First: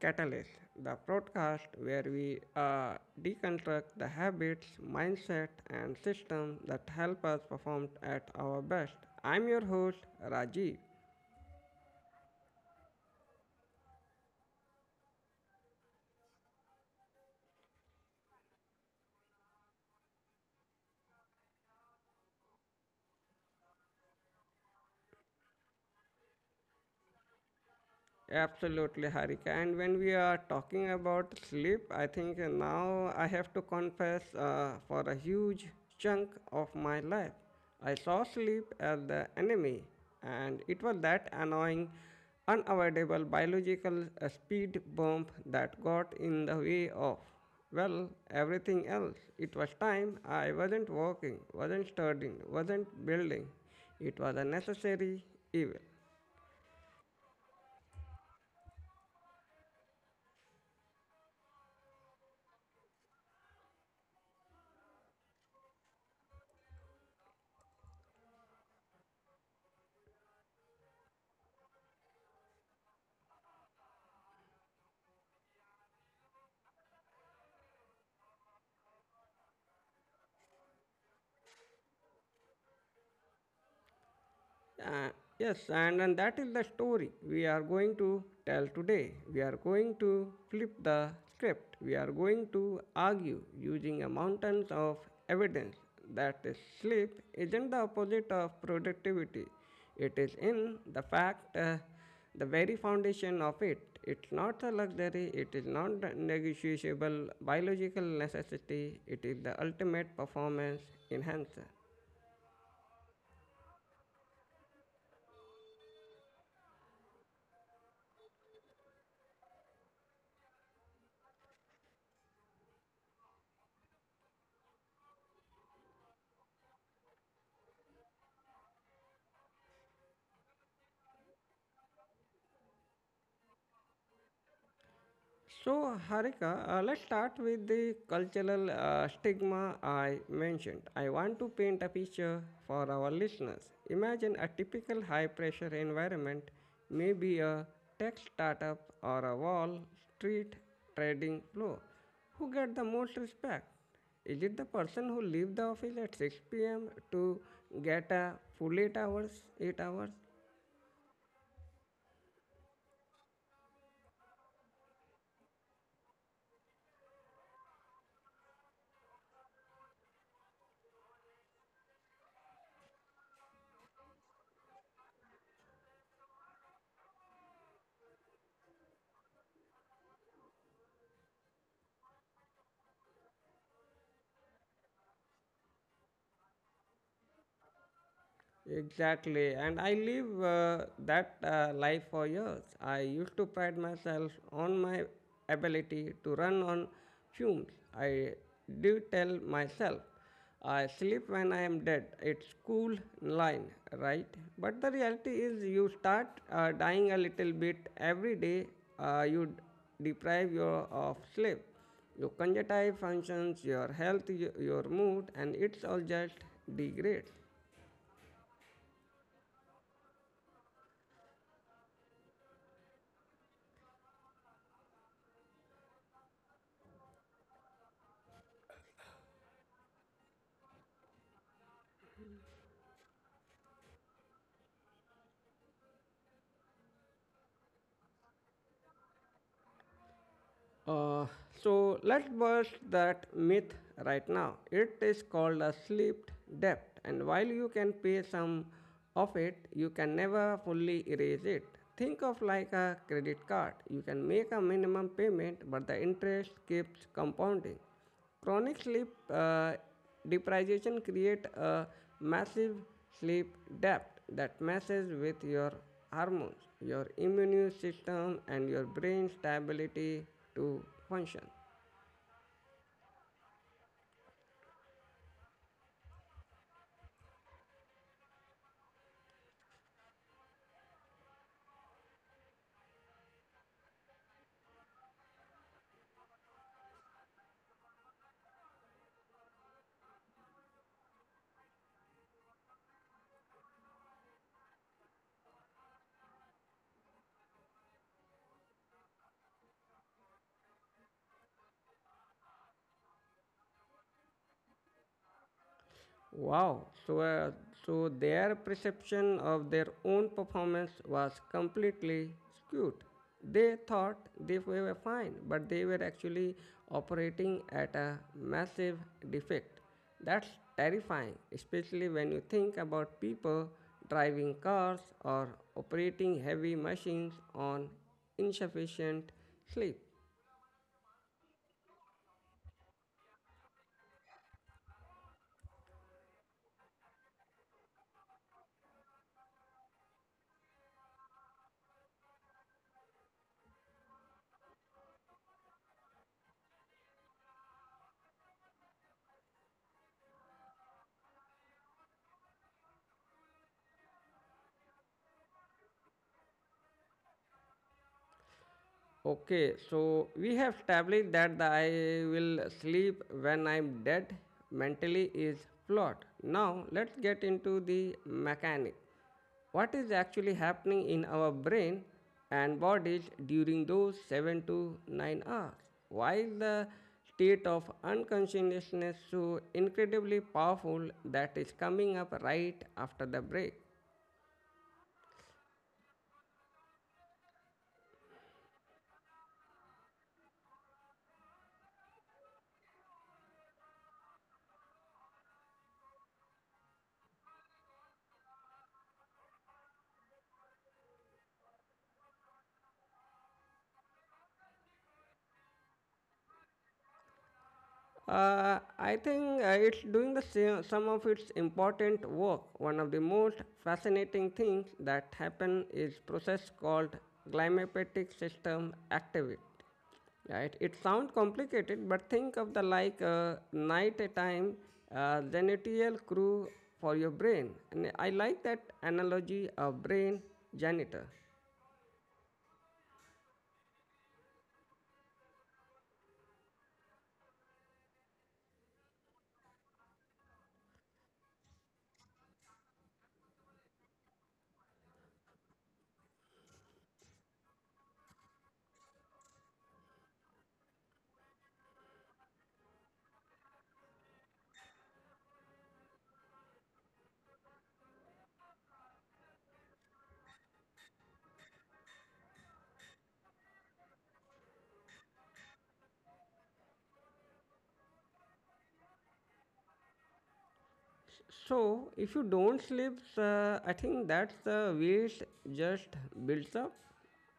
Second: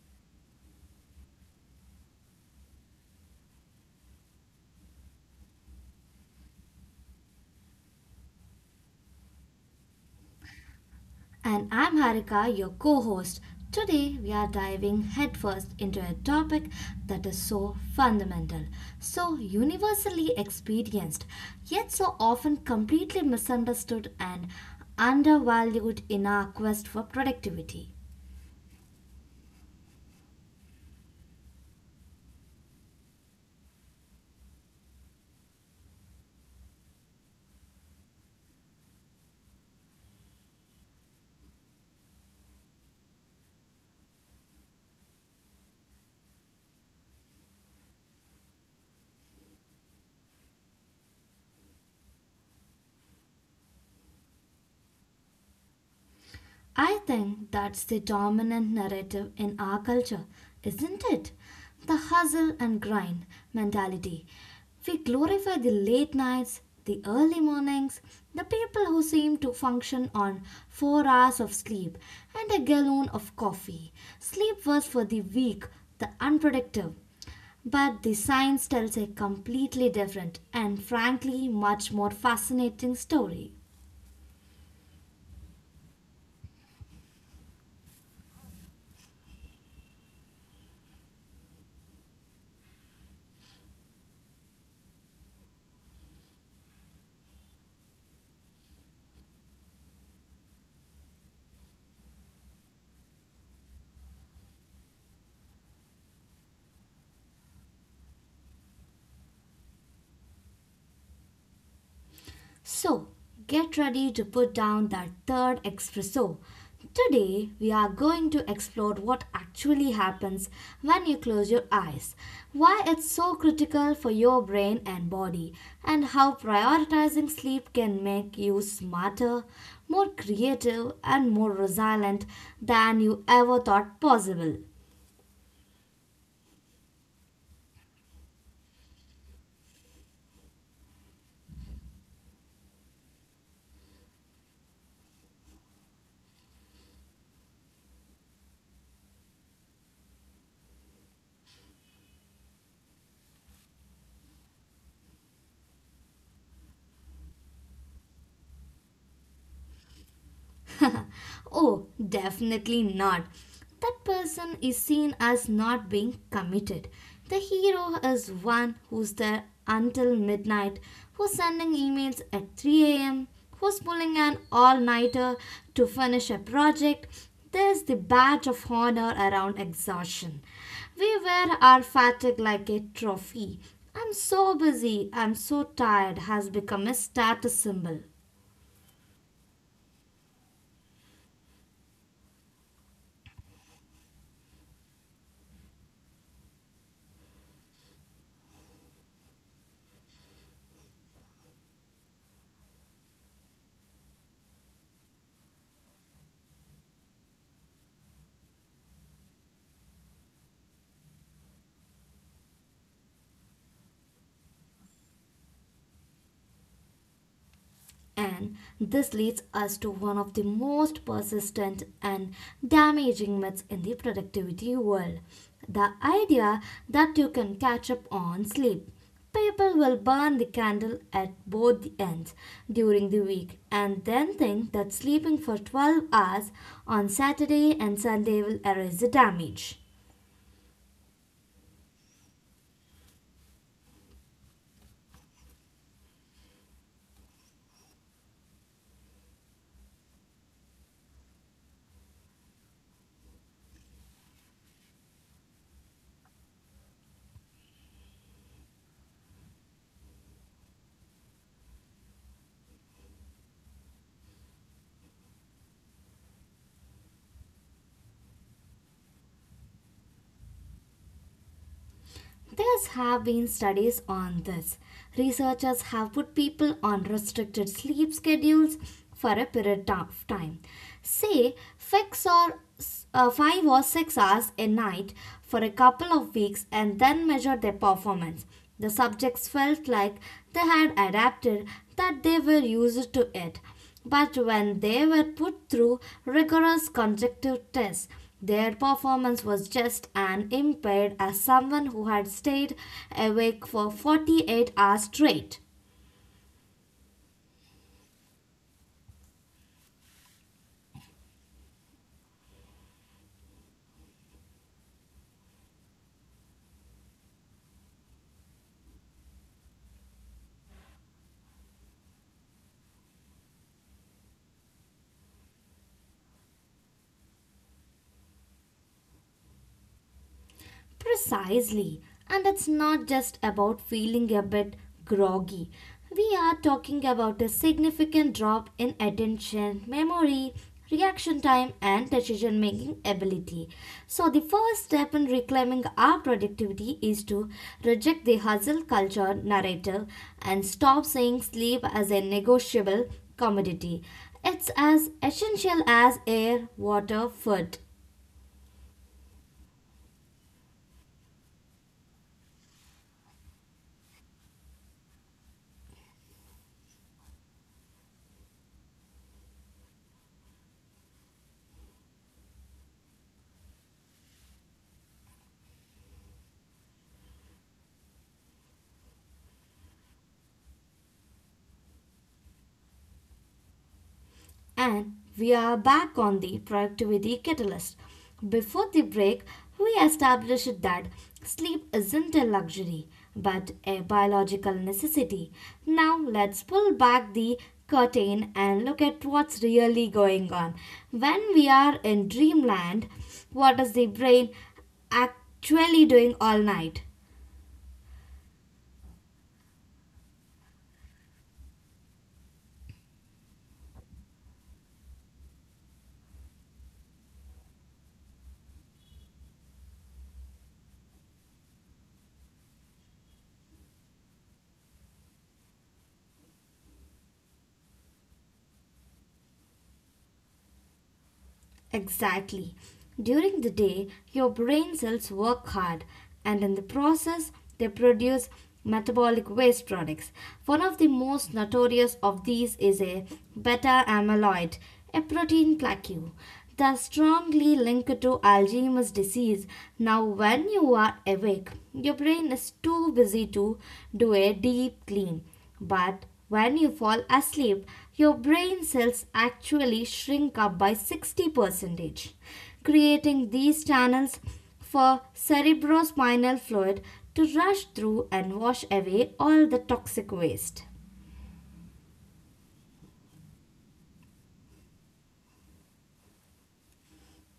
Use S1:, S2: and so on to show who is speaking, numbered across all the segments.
S1: Catalyst, the podcast where we deconstruct the habits, mindset, and system that help us perform at our best. I'm your host, Rajiv.
S2: And I'm Harika, your co host. Today, we are diving headfirst into a topic that is so fundamental, so universally experienced, yet so often completely misunderstood and undervalued in our quest for productivity.
S1: Absolutely, Harika. And when we are talking about sleep, I think now I have to confess for a huge chunk of my life. I saw sleep as the enemy, and it was that annoying, unavoidable biological speed bump that got in the way of, well, everything else. It was time I wasn't working, wasn't studying, wasn't building. It was a necessary evil.
S2: I think that's the dominant narrative in our culture, isn't it? The hustle and grind mentality. We glorify the late nights, the early mornings, the people who seem to function on 4 hours of sleep and a gallon of coffee. Sleep was for the weak, the unproductive. But the science tells a completely different and frankly much more fascinating story.
S1: Uh, yes, and that is the story we are going to tell today. We are going to flip the script. We are going to argue using a mountains of evidence that sleep isn't the opposite of productivity. It is in the fact, the very foundation of it. It's not a luxury, it is not a negotiable biological necessity, it is the ultimate performance enhancer.
S2: So, get ready to put down that third espresso. Today, we are going to explore what actually happens when you close your eyes, why it's so critical for your brain and body, and how prioritizing sleep can make you smarter, more creative, and more resilient than you ever thought possible.
S1: So, Harika, let's start with the cultural stigma I mentioned. I want to paint a picture for our listeners. Imagine a typical high pressure environment, maybe a tech startup or a Wall Street trading floor. Who get the most respect? Is it the person who leaves the office at 6 pm to get a full 8 hours, 8 hours?
S2: Oh, definitely not. That person is seen as not being committed. The hero is one who's there until midnight, who's sending emails at 3 a.m., who's pulling an all nighter to finish a project. There's the badge of honor around exhaustion. We wear our fatigue like a trophy. I'm so busy, I'm so tired has become a status symbol.
S1: Exactly, and I live that life for years. I used to pride myself on my ability to run on fumes. I do tell myself, I sleep when I am dead. It's cool line, right? But the reality is, you start dying a little bit every day. You deprive your of sleep, your cognitive functions, your health, your mood, and it's all just degrades.
S2: And this leads us to one of the most persistent and damaging myths in the productivity world, the idea that you can catch up on sleep. People will burn the candle at both the ends during the week and then think that sleeping for 12 hours on Saturday and Sunday will erase the damage.
S1: Uh, so let's burst that myth right now. It is called a sleep debt, and while you can pay some of it, you can never fully erase it. Think of like a credit card. You can make a minimum payment, but the interest keeps compounding. Chronic sleep deprivation creates a massive sleep debt that messes with your hormones, your immune system, and your brain stability to function.
S2: There have been studies on this. Researchers have put people on restricted sleep schedules for a period of time. Say, fix or 5 or 6 hours a night for a couple of weeks and then measure their performance. The subjects felt like they had adapted, that they were used to it. But when they were put through rigorous conjunctive tests, their performance was just as impaired as someone who had stayed awake for 48 hours straight.
S1: Wow, so their perception of their own performance was completely skewed. They thought they were fine, but they were actually operating at a massive defect. That's terrifying, especially when you think about people driving cars or operating heavy machines on insufficient sleep.
S2: Precisely. And it's not just about feeling a bit groggy. We are talking about a significant drop in attention, memory, reaction time, and decision making ability. So, the first step in reclaiming our productivity is to reject the hustle culture narrative and stop seeing sleep as a negotiable commodity. It's as essential as air, water, food.
S1: Okay, so we have established that the I will sleep when I'm dead mentally is flawed. Now let's get into the mechanic. What is actually happening in our brain and bodies during those 7 to 9 hours? Why is the state of unconsciousness so incredibly powerful that is coming up right after the break?
S2: And we are back on the productivity catalyst. Before the break, we established that sleep isn't a luxury but a biological necessity. Now let's pull back the curtain and look at what's really going on. When we are in dreamland, what is the brain actually doing all night?
S1: I think it's doing the same, some of its important work. One of the most fascinating things that happen is process called glymphatic system activate. Right? It sounds complicated, but think of the like night time genital crew for your brain. And I like that analogy of brain janitor.
S2: Exactly. During the day, your brain cells work hard, and in the process, they produce metabolic waste products. One of the most notorious of these is a beta amyloid, a protein plaque, thus strongly linked to Alzheimer's disease. Now, when you are awake, your brain is too busy to do a deep clean. But when you fall asleep, your brain cells actually shrink up by 60%, creating these channels for cerebrospinal fluid to rush through and wash away all the toxic waste.
S1: So, if you don't sleep, I think that's the waste just builds up.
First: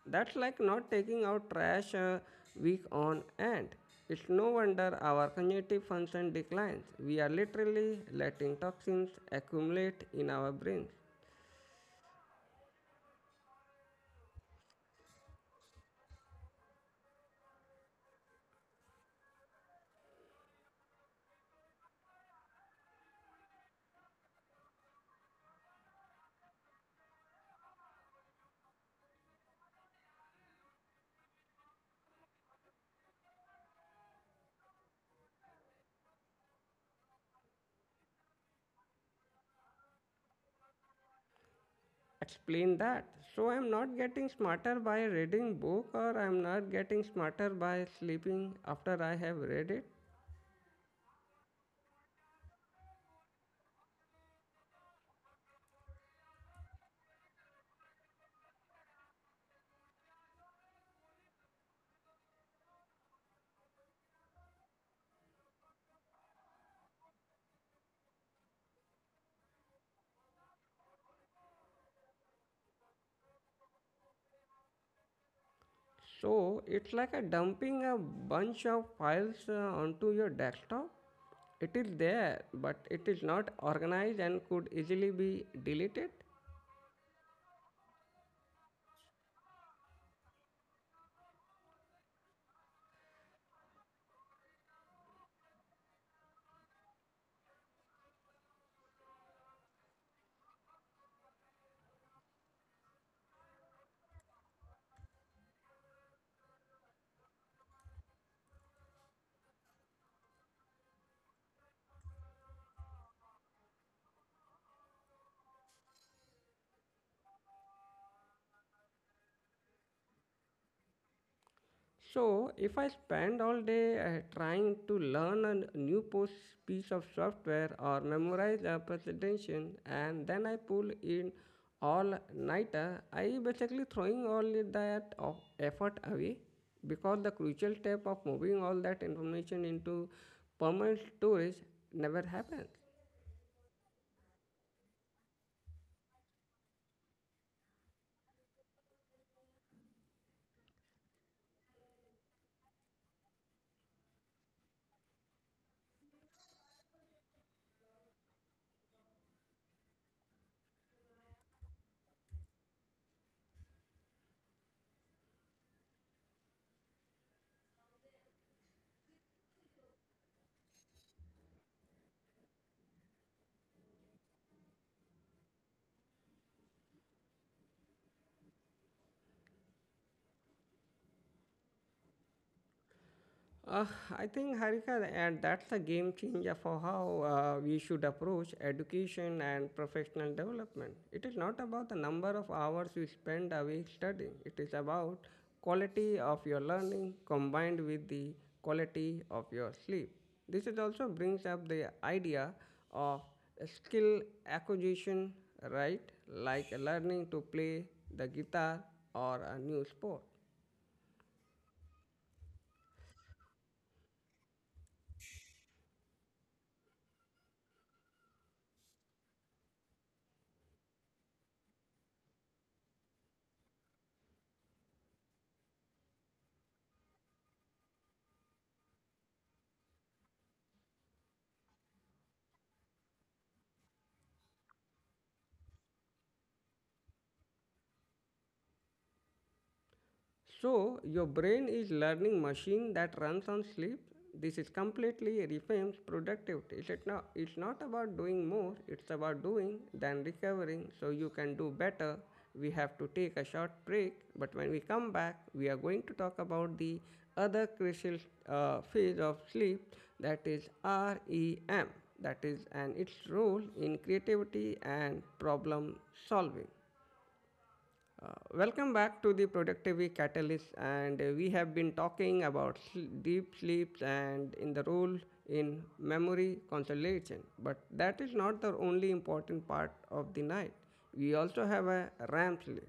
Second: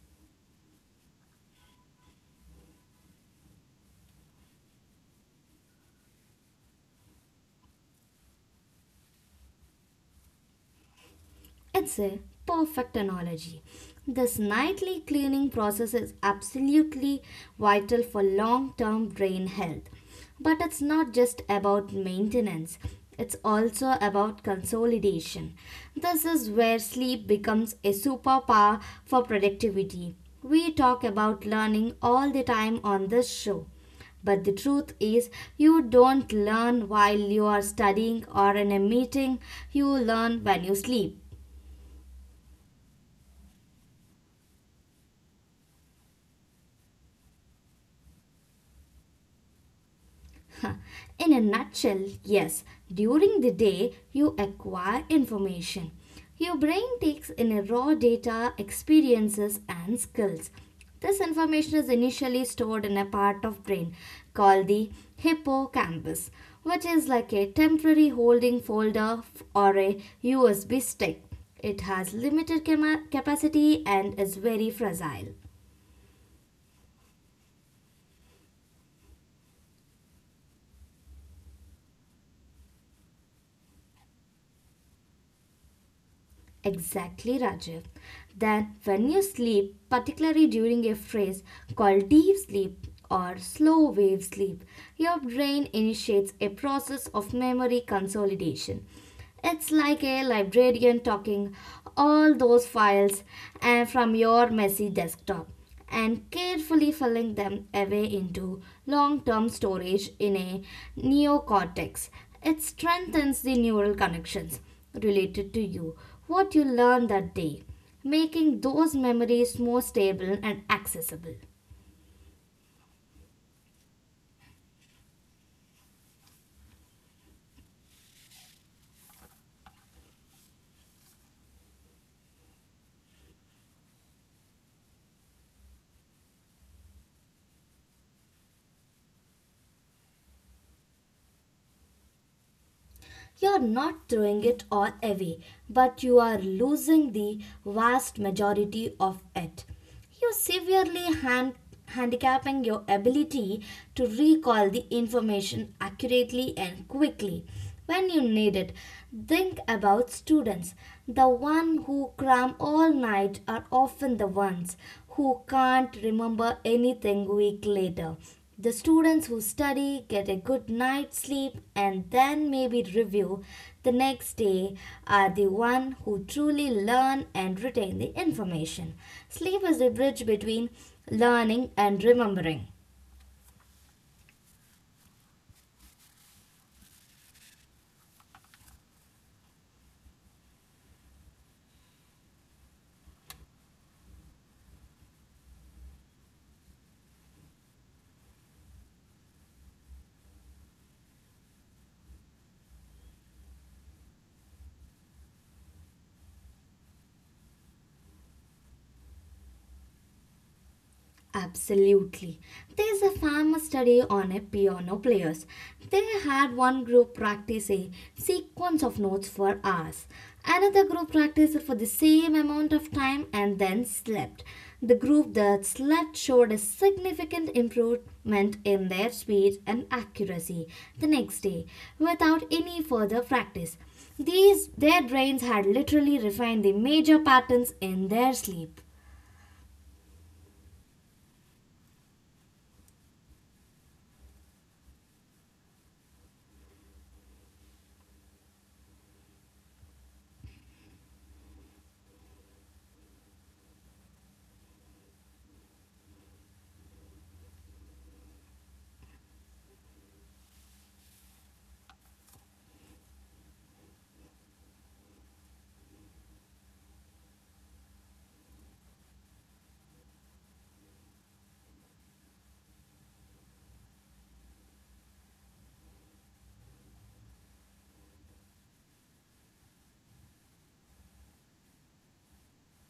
S1: That's like not taking out trash week on end. It's no wonder our cognitive function declines. We are literally letting toxins accumulate in our brains.
S2: It's a perfect analogy. This nightly cleaning process is absolutely vital for long term brain health. But it's not just about maintenance, it's also about consolidation. This is where sleep becomes a superpower for productivity. We talk about learning all the time on this show. But the truth is, you don't learn while you are studying or in a meeting, you learn when you sleep.
S1: Explain that. So I'm not getting smarter by reading book or I'm not getting smarter by sleeping after I have read it.
S2: Huh. In a nutshell, yes, during the day you acquire information. Your brain takes in a raw data, experiences and skills. This information is initially stored in a part of brain called the hippocampus, which is like a temporary holding folder or a USB stick. It has limited capacity and is very fragile.
S1: So it's like a dumping a bunch of files onto your desktop. It is there, but it is not organized and could easily be deleted.
S2: Exactly, Rajiv. Then, when you sleep, particularly during a phase called deep sleep or slow wave sleep, your brain initiates a process of memory consolidation. It's like a librarian talking all those files and from your messy desktop and carefully filling them away into long term storage in a neocortex. It strengthens the neural connections related to you, what you learned that day, making those memories more stable and accessible.
S1: So, if I spend all day trying to learn a new post piece of software or memorize a presentation and then I pull in all nighter, I basically throwing all that of effort away because the crucial step of moving all that information into permanent storage never happens.
S2: You're not throwing it all away, but you are losing the vast majority of it. You're severely handicapping your ability to recall the information accurately and quickly when you need it. Think about students. The ones who cram all night are often the ones who can't remember anything week later. The students who study get a good night's sleep and then maybe review the next day are the one who truly learn and retain the information. Sleep is the bridge between learning and remembering.
S1: Uh, I think, Harika, and that's a game changer for how we should approach education and professional development. It is not about the number of hours you spend away studying. It is about quality of your learning combined with the quality of your sleep. This is also brings up the idea of skill acquisition, right? Like learning to play the guitar or a new sport.
S2: Absolutely. There's a famous study on a piano players. They had one group practice a sequence of notes for hours, another group practiced for the same amount of time and then slept. The group that slept showed a significant improvement in their speed and accuracy the next day without any further practice. These their brains had literally refined the major patterns in their sleep.
S1: So your brain is learning machine that runs on sleep. This is completely reframes productivity. It's not about doing more, it's about doing than recovering so you can do better. We have to take a short break, but when we come back, we are going to talk about the other crucial phase of sleep that is REM, that is, and its role in creativity and problem solving. Uh, Welcome back to the Productivity Catalyst, and we have been talking about deep sleeps and in the role in memory consolidation. But that is not the only important part of the night. We also have a RAM sleep.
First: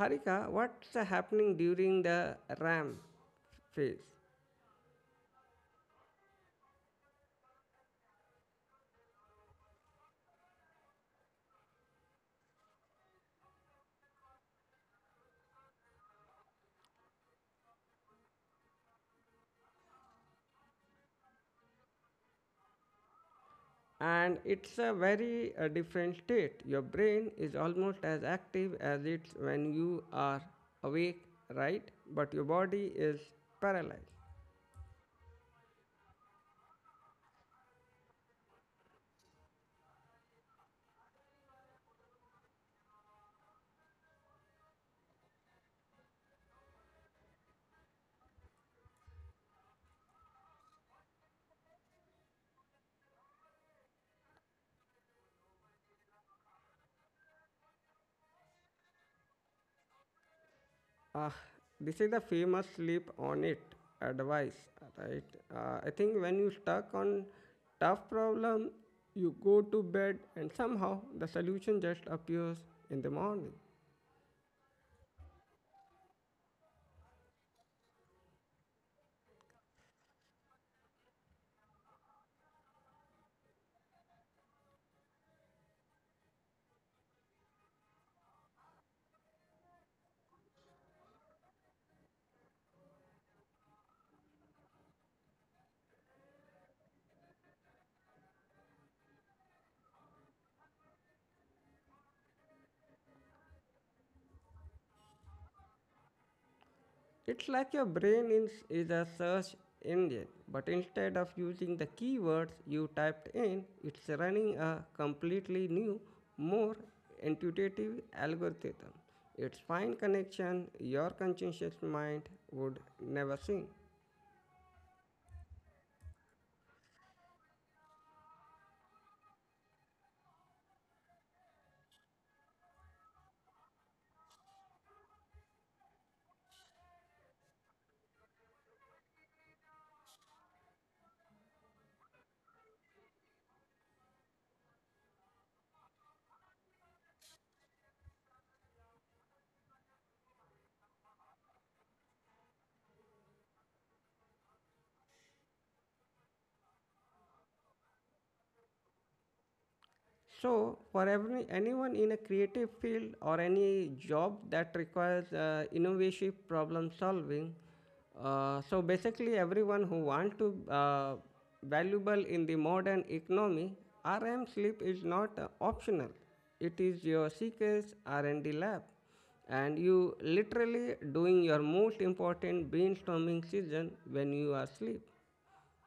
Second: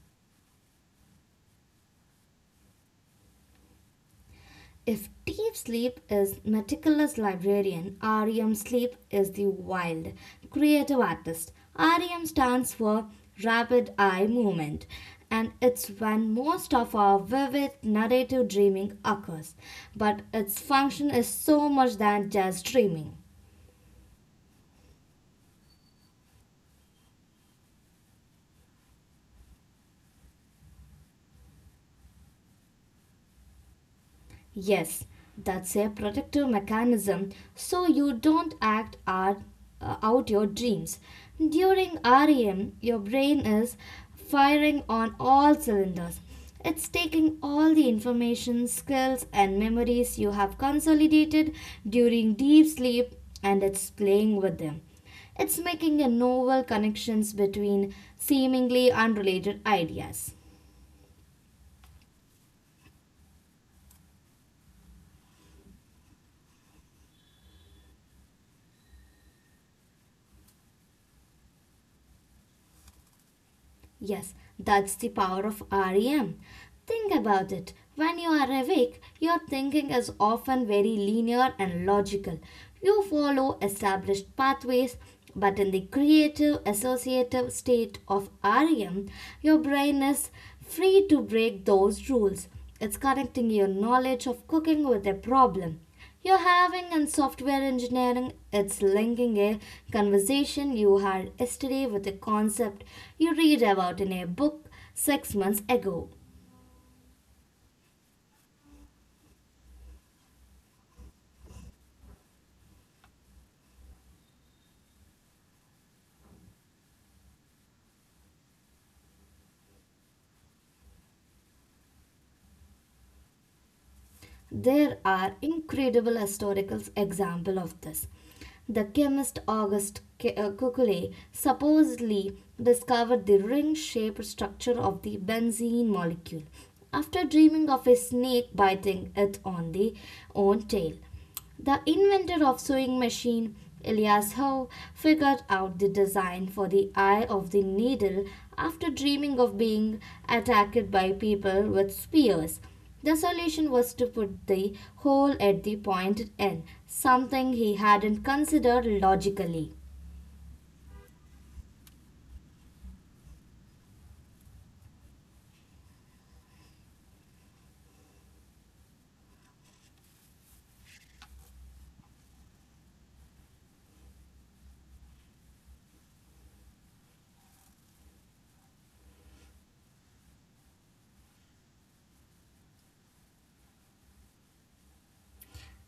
S1: Harika, what's happening during the RAM phase?
S2: If deep sleep is meticulous librarian, REM sleep is the wild, creative artist. REM stands for rapid eye movement, and it's when most of our vivid narrative dreaming occurs. But its function is so much than just dreaming.
S1: And it's a very different state. Your brain is almost as active as it's when you are awake, right? But your body is paralyzed.
S2: Yes, that's a protective mechanism so you don't act out your dreams. During REM, your brain is firing on all cylinders. It's taking all the information, skills, and memories you have consolidated during deep sleep and it's playing with them. It's making a novel connections between seemingly unrelated ideas.
S1: Ah, this is the famous sleep on it advice, right? I think when you stuck on tough problem, you go to bed and somehow the solution just appears in the morning.
S2: Yes, that's the power of REM. Think about it. When you are awake, your thinking is often very linear and logical. You follow established pathways, but in the creative associative state of REM, your brain is free to break those rules. It's connecting your knowledge of cooking with a problem. You're having in software engineering, it's linking a conversation you had yesterday with a concept you read about in a book 6 months ago.
S1: It's like your brain is a search engine, but instead of using the keywords you typed in, it's running a completely new, more intuitive algorithm. Its fine connection your conscious mind would never see.
S2: There are incredible historical examples of this. The chemist Kekulé supposedly discovered the ring-shaped structure of the benzene molecule after dreaming of a snake biting it on the own tail. The inventor of sewing machine, Elias Howe, figured out the design for the eye of the needle after dreaming of being attacked by people with spears. The solution was to put the hole at the pointed end, something he hadn't considered logically.
S1: So, for anyone in a creative field or any job that requires innovative problem solving, so basically everyone who wants to valuable in the modern economy, RM sleep is not optional. It is your CKS R&D lab, and you literally doing your most important brainstorming session when you are asleep.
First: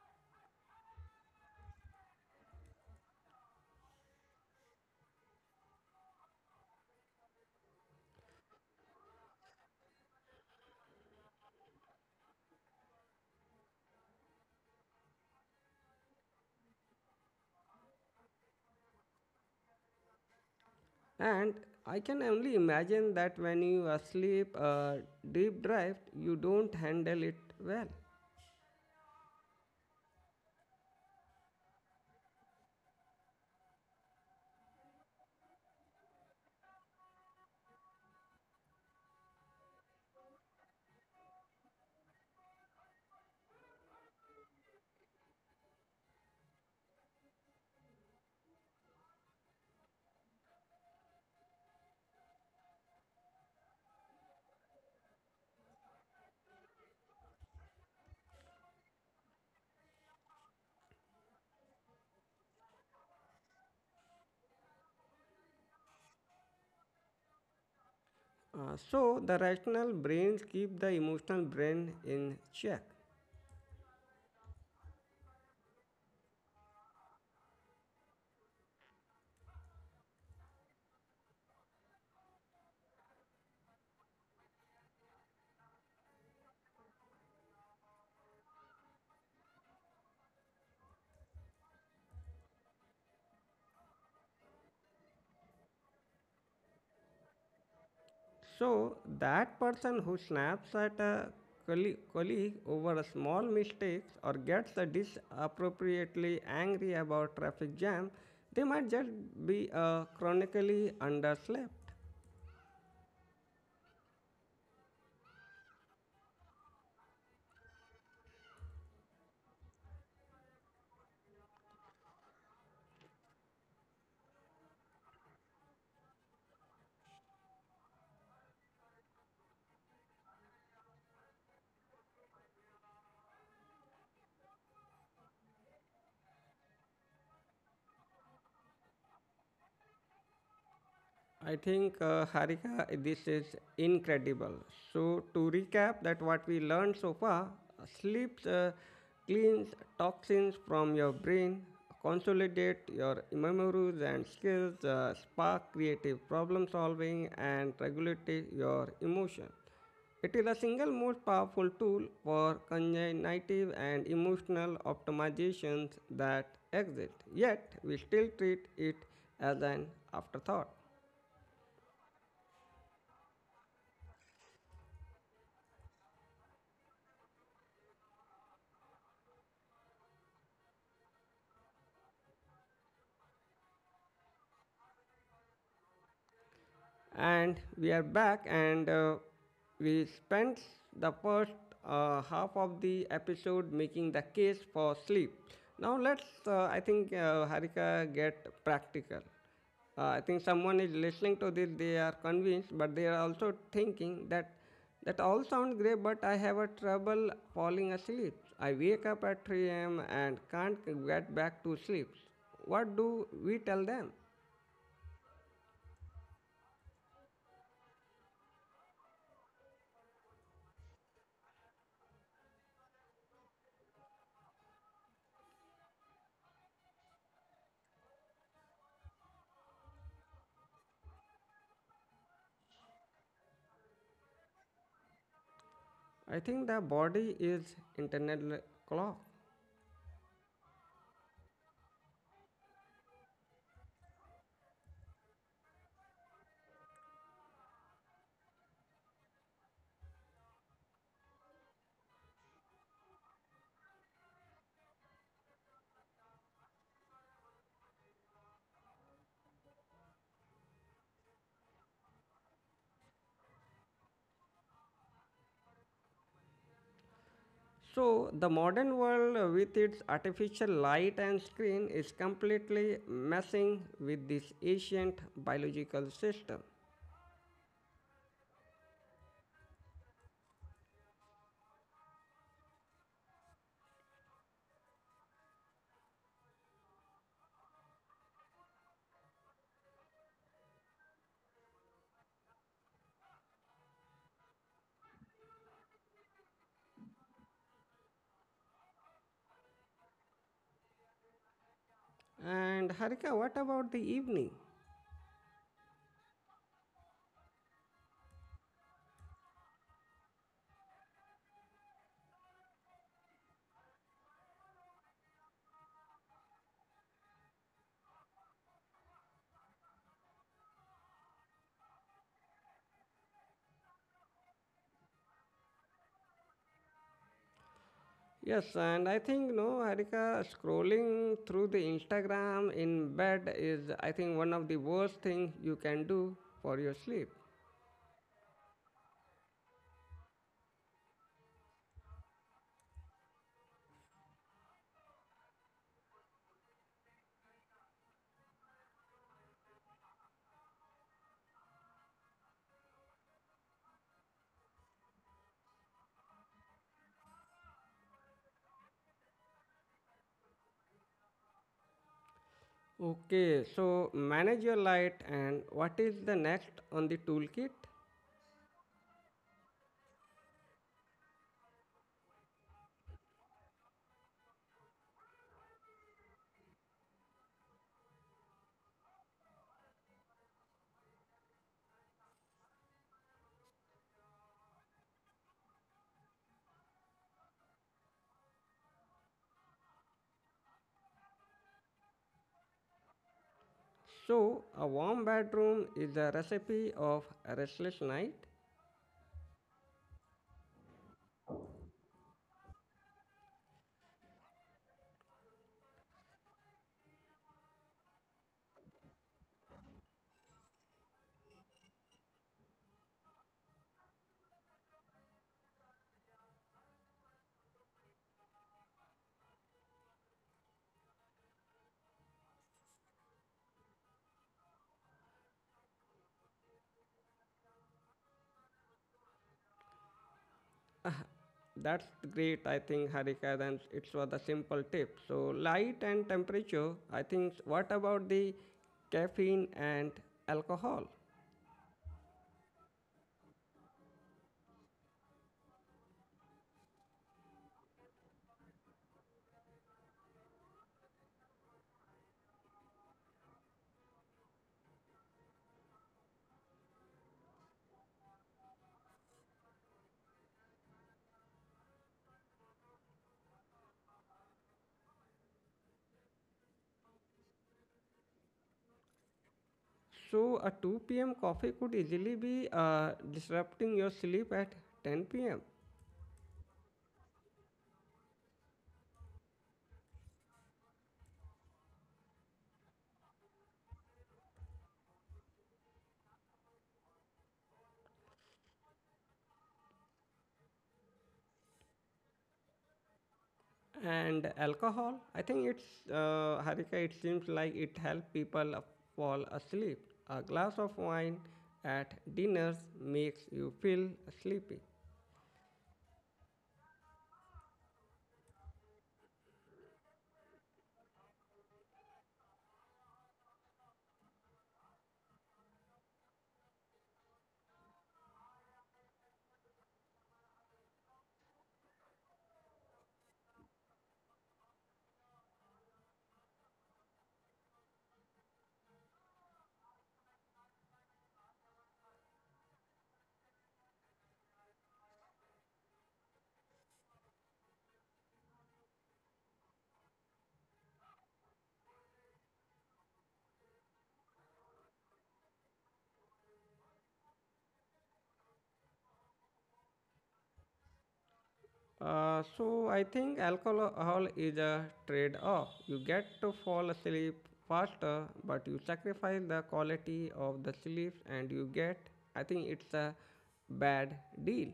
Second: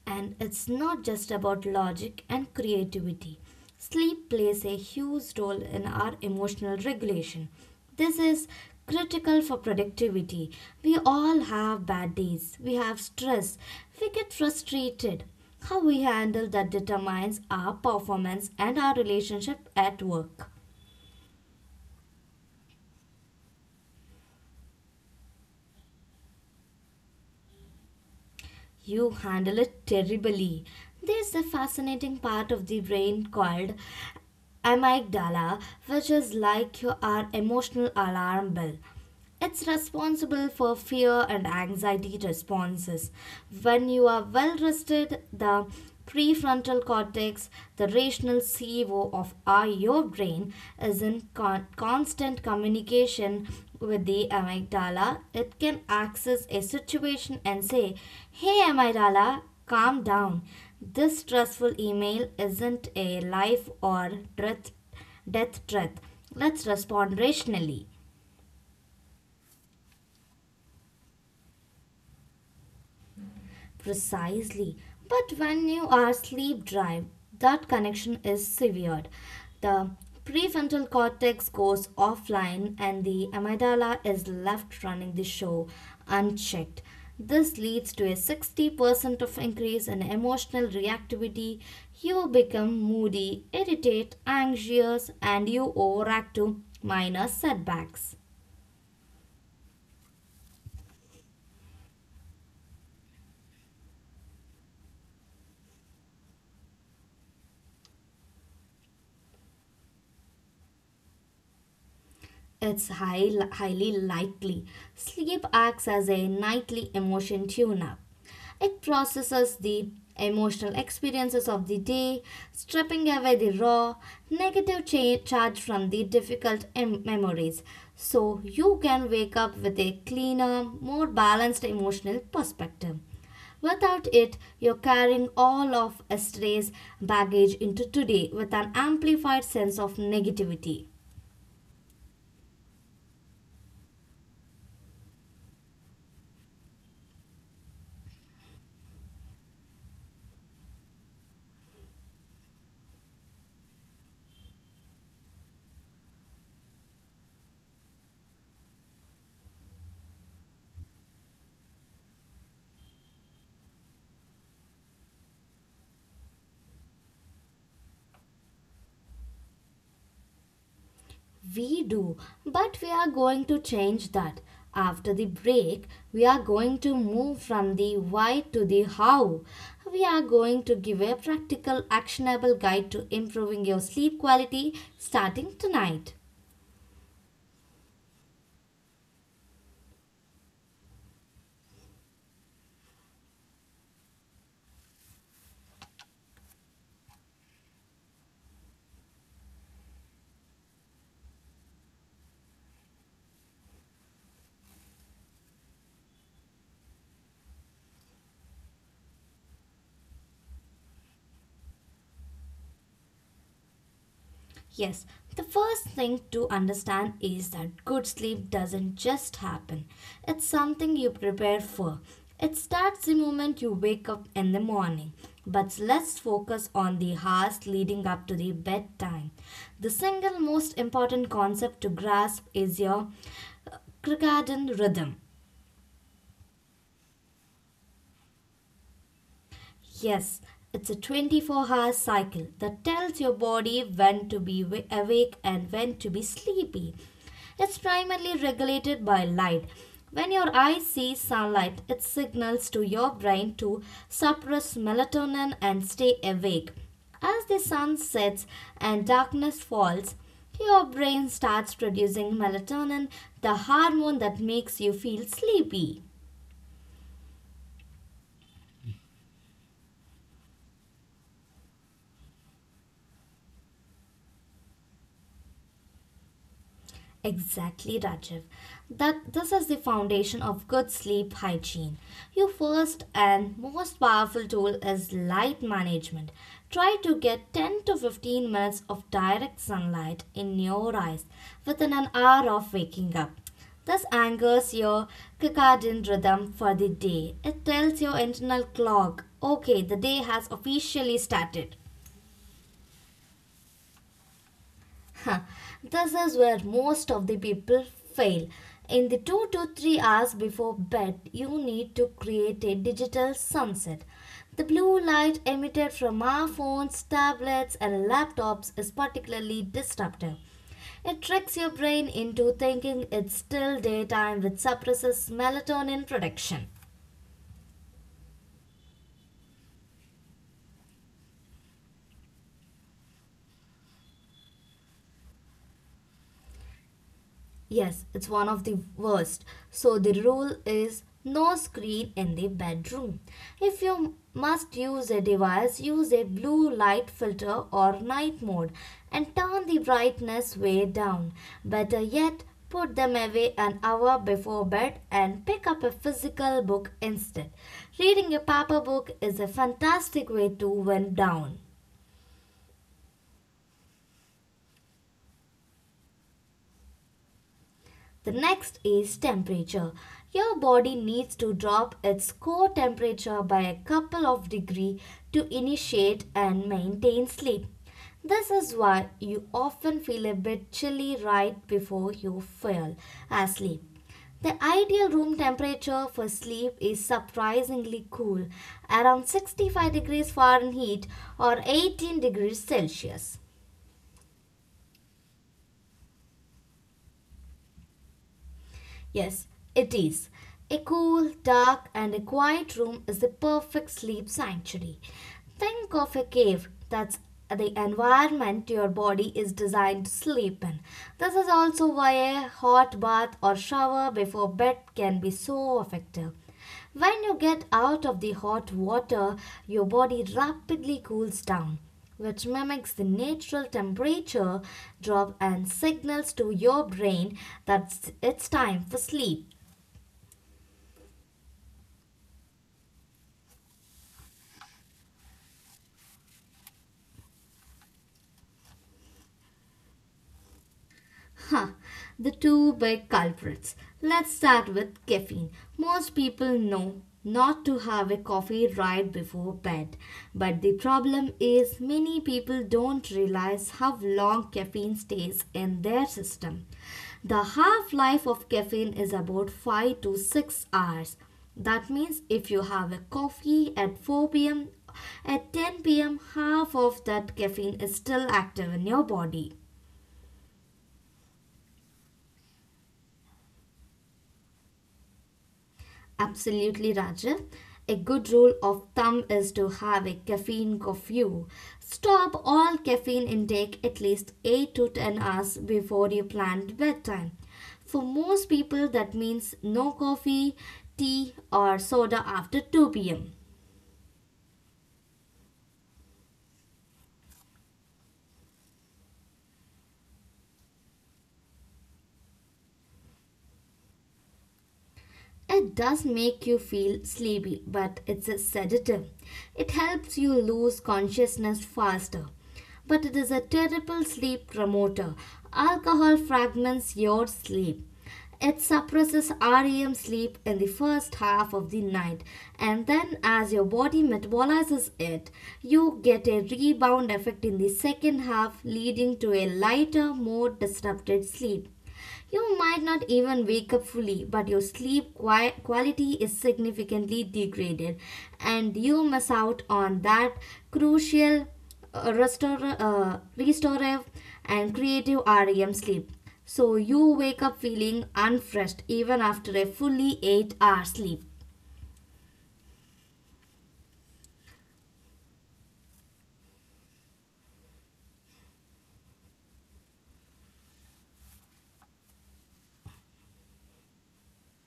S2: And it's not just about logic and creativity. Sleep plays a huge role in our emotional regulation. This is critical for productivity. We all have bad days, we have stress, we get frustrated. How we handle that determines our performance and our relationship at work.
S1: And I can only imagine that when you are asleep or deep drive, you don't handle it well.
S2: You handle it terribly. There's a fascinating part of the brain called amygdala, which is like your our emotional alarm bell. It's responsible for fear and anxiety responses. When you are well rested, the prefrontal cortex, the rational CEO of your brain, is in constant communication with the amygdala. It can access a situation and say, "Hey amygdala, calm down. This stressful email isn't a life or death, death threat. Let's respond rationally."
S1: So the rational brains keep the emotional brain in check.
S2: Precisely. But when you are sleep deprived, that connection is severed. The prefrontal cortex goes offline and the amygdala is left running the show unchecked. This leads to a 60% of increase in emotional reactivity. You become moody, irritated, anxious and you overreact to minor setbacks.
S1: So that person who snaps at a colleague over a small mistakes or gets a disappropriately angry about traffic jam, they might just be chronically underslept.
S2: Highly likely. Sleep acts as a nightly emotion tune up. It processes the emotional experiences of the day, stripping away the raw, negative charge from the difficult memories. So you can wake up with a cleaner, more balanced emotional perspective. Without it, you're carrying all of yesterday's baggage into today with an amplified sense of negativity.
S1: I think, Harika, this is incredible. So, to recap, that what we learned so far, sleep cleans toxins from your brain, consolidate your memories and skills, spark creative problem solving, and regulate your emotion. It is a single most powerful tool for cognitive and emotional optimizations that exist, yet we still treat it as an afterthought.
S2: We do, but we are going to change that. After the break, we are going to move from the why to the how. We are going to give a practical, actionable guide to improving your sleep quality starting tonight.
S1: And we are back and we spent the first half of the episode making the case for sleep now let's I think Harika, get practical I think Someone is listening to this, they are convinced, but they are also thinking that all sounds great, but I have a trouble falling asleep. I wake up at 3 a.m. and can't get back to sleep. What do we tell them?
S2: Yes, the first thing to understand is that good sleep doesn't just happen. It's something you prepare for. It starts the moment you wake up in the morning. But let's focus on the hours leading up to the bedtime. The single most important concept to grasp is your uh, circadian rhythm.
S1: I think the body is internal clock.
S2: Yes, it's a 24-hour cycle that tells your body when to be awake and when to be sleepy. It's primarily regulated by light. When your eyes see sunlight, it signals to your brain to suppress melatonin and stay awake. As the sun sets and darkness falls, your brain starts producing melatonin, the hormone that makes you feel sleepy.
S1: So the modern world with its artificial light and screen is completely messing with this ancient biological system.
S2: Exactly, Rajiv. That this is the foundation of good sleep hygiene. Your first and most powerful tool is light management. Try to get 10 to 15 minutes of direct sunlight in your eyes within an hour of waking up. This angers your circadian rhythm for the day. It tells your internal clock, okay, the day has officially started.
S1: And Harika, what about the evening?
S2: Huh, This is where most of the people fail. In the 2 to 3 hours before bed, you need to create a digital sunset. The blue light emitted from our phones, tablets, and laptops is particularly disruptive. It tricks your brain into thinking it's still daytime, which suppresses melatonin production.
S1: Yes, and I think no, Harika, scrolling through the Instagram in bed is I think one of the worst things you can do for your sleep.
S2: Yes, it's one of the worst. So the rule is no screen in the bedroom. If you must use a device, use a blue light filter or night mode and turn the brightness way down. Better yet, put them away an hour before bed and pick up a physical book instead. Reading a paper book is a fantastic way to wind down.
S1: Okay, so manage your light and what is the next on the toolkit?
S2: The next is temperature. Your body needs to drop its core temperature by a couple of degrees to initiate and maintain sleep. This is why you often feel a bit chilly right before you fall asleep. The ideal room temperature for sleep is surprisingly cool, around 65 degrees Fahrenheit or 18 degrees Celsius.
S1: So, a warm bedroom is the recipe of a restless night.
S2: Yes, it is. A cool, dark, and a quiet room is the perfect sleep sanctuary. Think of a cave that's the environment your body is designed to sleep in. This is also why a hot bath or shower before bed can be so effective. When you get out of the hot water, your body rapidly cools down, which mimics the natural temperature drop and signals to your brain that it's time for sleep.
S1: Ah, that's great, I think, Harika. Then it was the simple tip. So, light and temperature. I think, what about the caffeine and alcohol?
S2: Huh, the two big culprits. Let's start with caffeine. Most people know not to have a coffee right before bed, but the problem is many people don't realize how long caffeine stays in their system. The half life of caffeine is about 5 to 6 hours. That means if you have a coffee at 4 pm, at 10 pm, half of that caffeine is still active in your body.
S1: So, a 2 pm coffee could easily be disrupting your sleep at 10 pm.
S2: Absolutely, Raja. A good rule of thumb is to have a caffeine curfew. Stop all caffeine intake at least 8 to 10 hours before your planned bedtime. For most people, that means no coffee, tea, or soda after 2 pm.
S1: And alcohol, I think it's, Harika, it seems like it helps people fall asleep. A glass of wine at dinners makes you feel sleepy.
S2: It does make you feel sleepy, but it's a sedative. It helps you lose consciousness faster. But it is a terrible sleep promoter. Alcohol fragments your sleep. It suppresses REM sleep in the first half of the night, and then as your body metabolizes it, you get a rebound effect in the second half, leading to a lighter, more disrupted sleep. You might not even wake up fully, but your sleep quality is significantly degraded, and you miss out on that crucial uh, restore, restorative and creative REM sleep. So you wake up feeling unfreshed even after a fully 8-hour sleep.
S1: Uh, so i think alcohol is a trade off. You get to fall asleep faster, but you sacrifice the quality of the sleep, and you get, I think it's a bad deal.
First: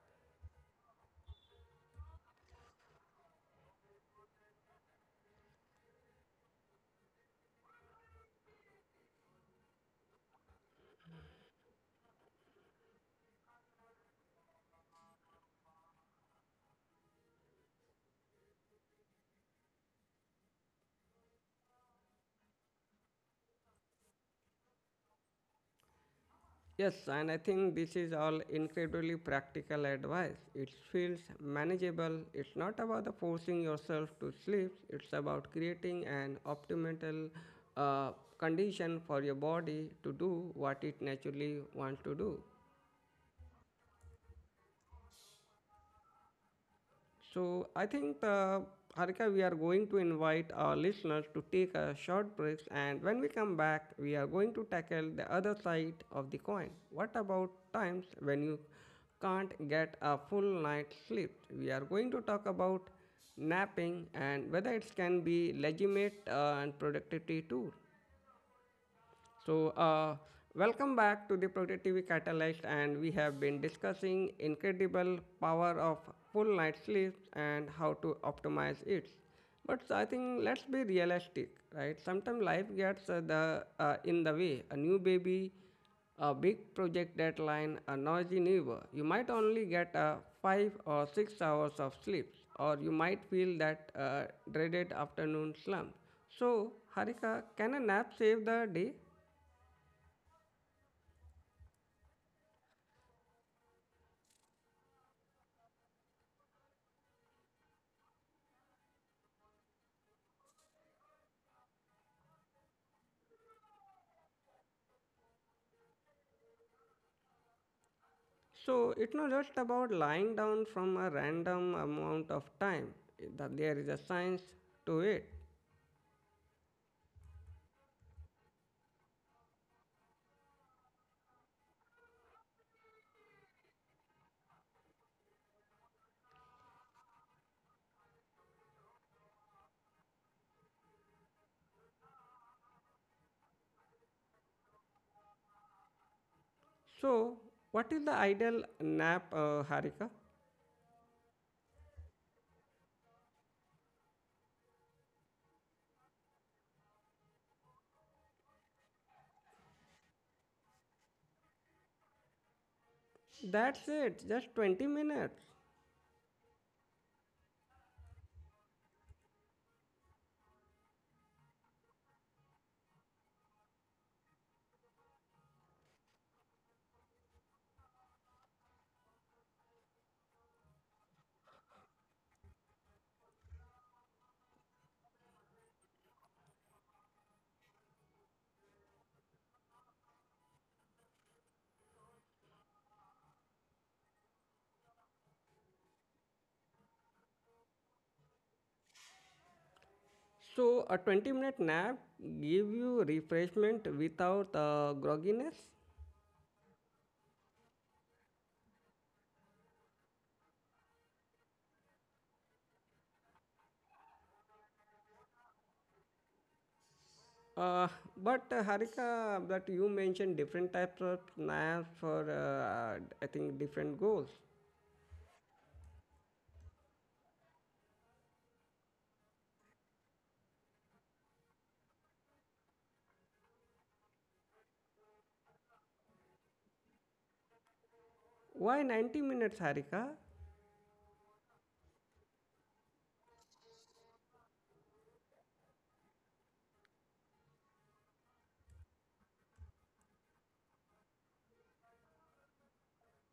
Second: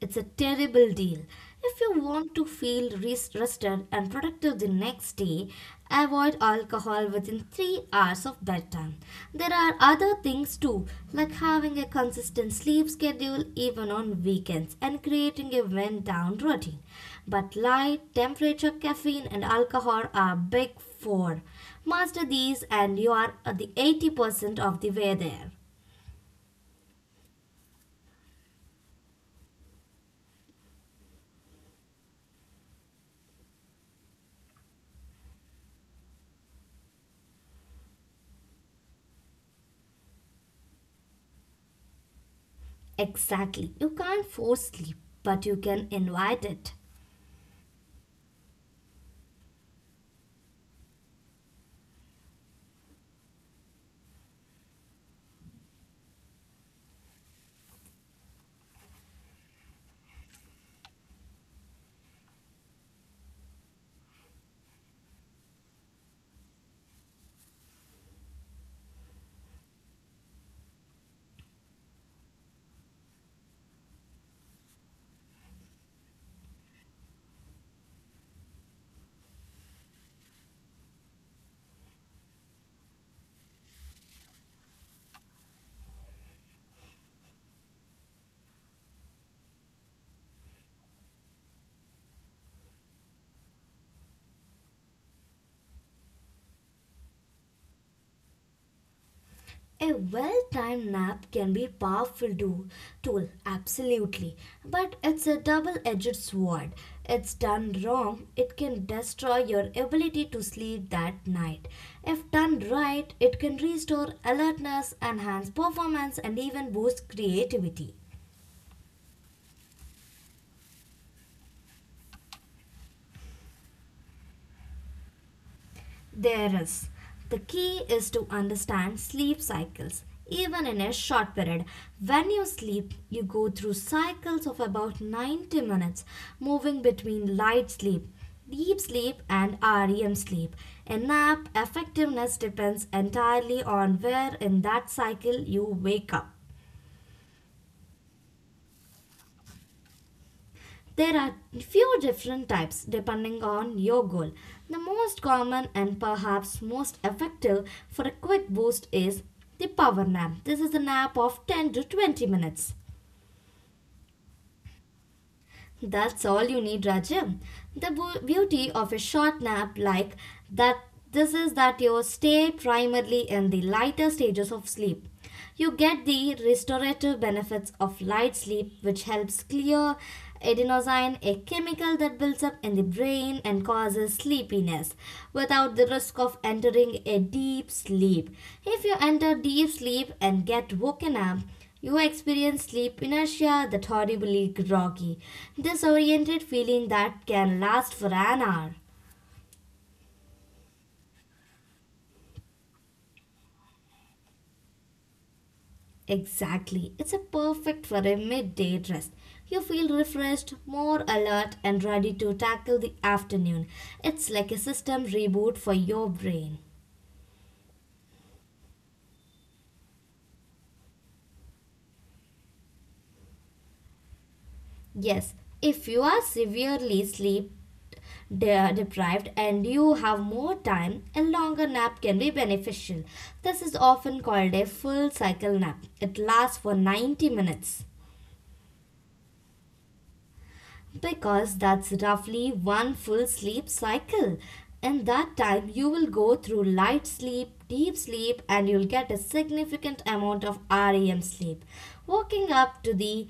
S2: It's a terrible deal. If you want to feel rested and productive the next day, avoid alcohol within 3 hours of bedtime. There are other things too, like having a consistent sleep schedule even on weekends and creating a wind down routine. But light, temperature, caffeine, and alcohol are big four. Master these, and you are at the 80% of the way there.
S1: Yes, and I think this is all incredibly practical advice. It feels manageable. It's not about the forcing yourself to sleep. It's about creating an optimal uh, condition for your body to do what it naturally wants to do.
S2: Exactly. You can't force sleep, but you can invite it.
S1: So I think Harika, we are going to invite our listeners to take a short break, and when we come back, we are going to tackle the other side of the coin. What about times when you can't get a full night's sleep? We are going to talk about napping and whether it can be legitimate and productivity tool. So, welcome back to the Productivity Catalyst, and we have been discussing incredible power of full night sleep and how to optimize it. But I think let's be realistic, right? Sometimes life gets the in the way. A new baby, a big project deadline, a noisy neighbor. You might only get a 5 or 6 hours of sleep, or you might feel that dreaded afternoon slump. So, Harika, can a nap save the day?
S2: A well-timed nap can be a powerful tool, absolutely, but it's a double-edged sword. It's done wrong, it can destroy your ability to sleep that night. If done right, it can restore alertness, enhance performance, and even boost creativity.
S1: So it's not just about lying down from a random amount of time. That there is a science to it.
S2: There is. The key is to understand sleep cycles. Even in a short period, when you sleep, you go through cycles of about 90 minutes, moving between light sleep, deep sleep, and REM sleep. A nap effectiveness depends entirely on where in that cycle you wake up.
S1: So what is the ideal nap, Harika?
S2: There are few different types depending on your goal. The most common and perhaps most effective for a quick boost is the power nap. This is a nap of 10 to 20 minutes.
S1: That's it. Just 20 minutes.
S2: That's all you need, Rajam. The beauty of a short nap like that this is that you stay primarily in the lighter stages of sleep. You get the restorative benefits of light sleep which helps clear adenosine, a chemical that builds up in the brain and causes sleepiness without the risk of entering a deep sleep. If you enter deep sleep and get woken up, you experience sleep inertia, that horribly groggy, disoriented feeling that can last for an hour.
S1: So a 20-minute nap give you refreshment without grogginess.
S2: Exactly, it's a perfect for a midday rest. You feel refreshed, more alert, and ready to tackle the afternoon. It's like a system reboot for your brain.
S1: Uh, but Harika, that you mentioned different types of naps for I think different goals.
S2: Yes, if you are severely sleep deprived and you have more time, a longer nap can be beneficial. This is often called a full cycle nap. It lasts for 90 minutes
S1: Why 90 minutes, Harika?
S2: because that's roughly one full sleep cycle. In that time, you will go through light sleep, deep sleep, and you'll get a significant amount of REM sleep. Waking up to the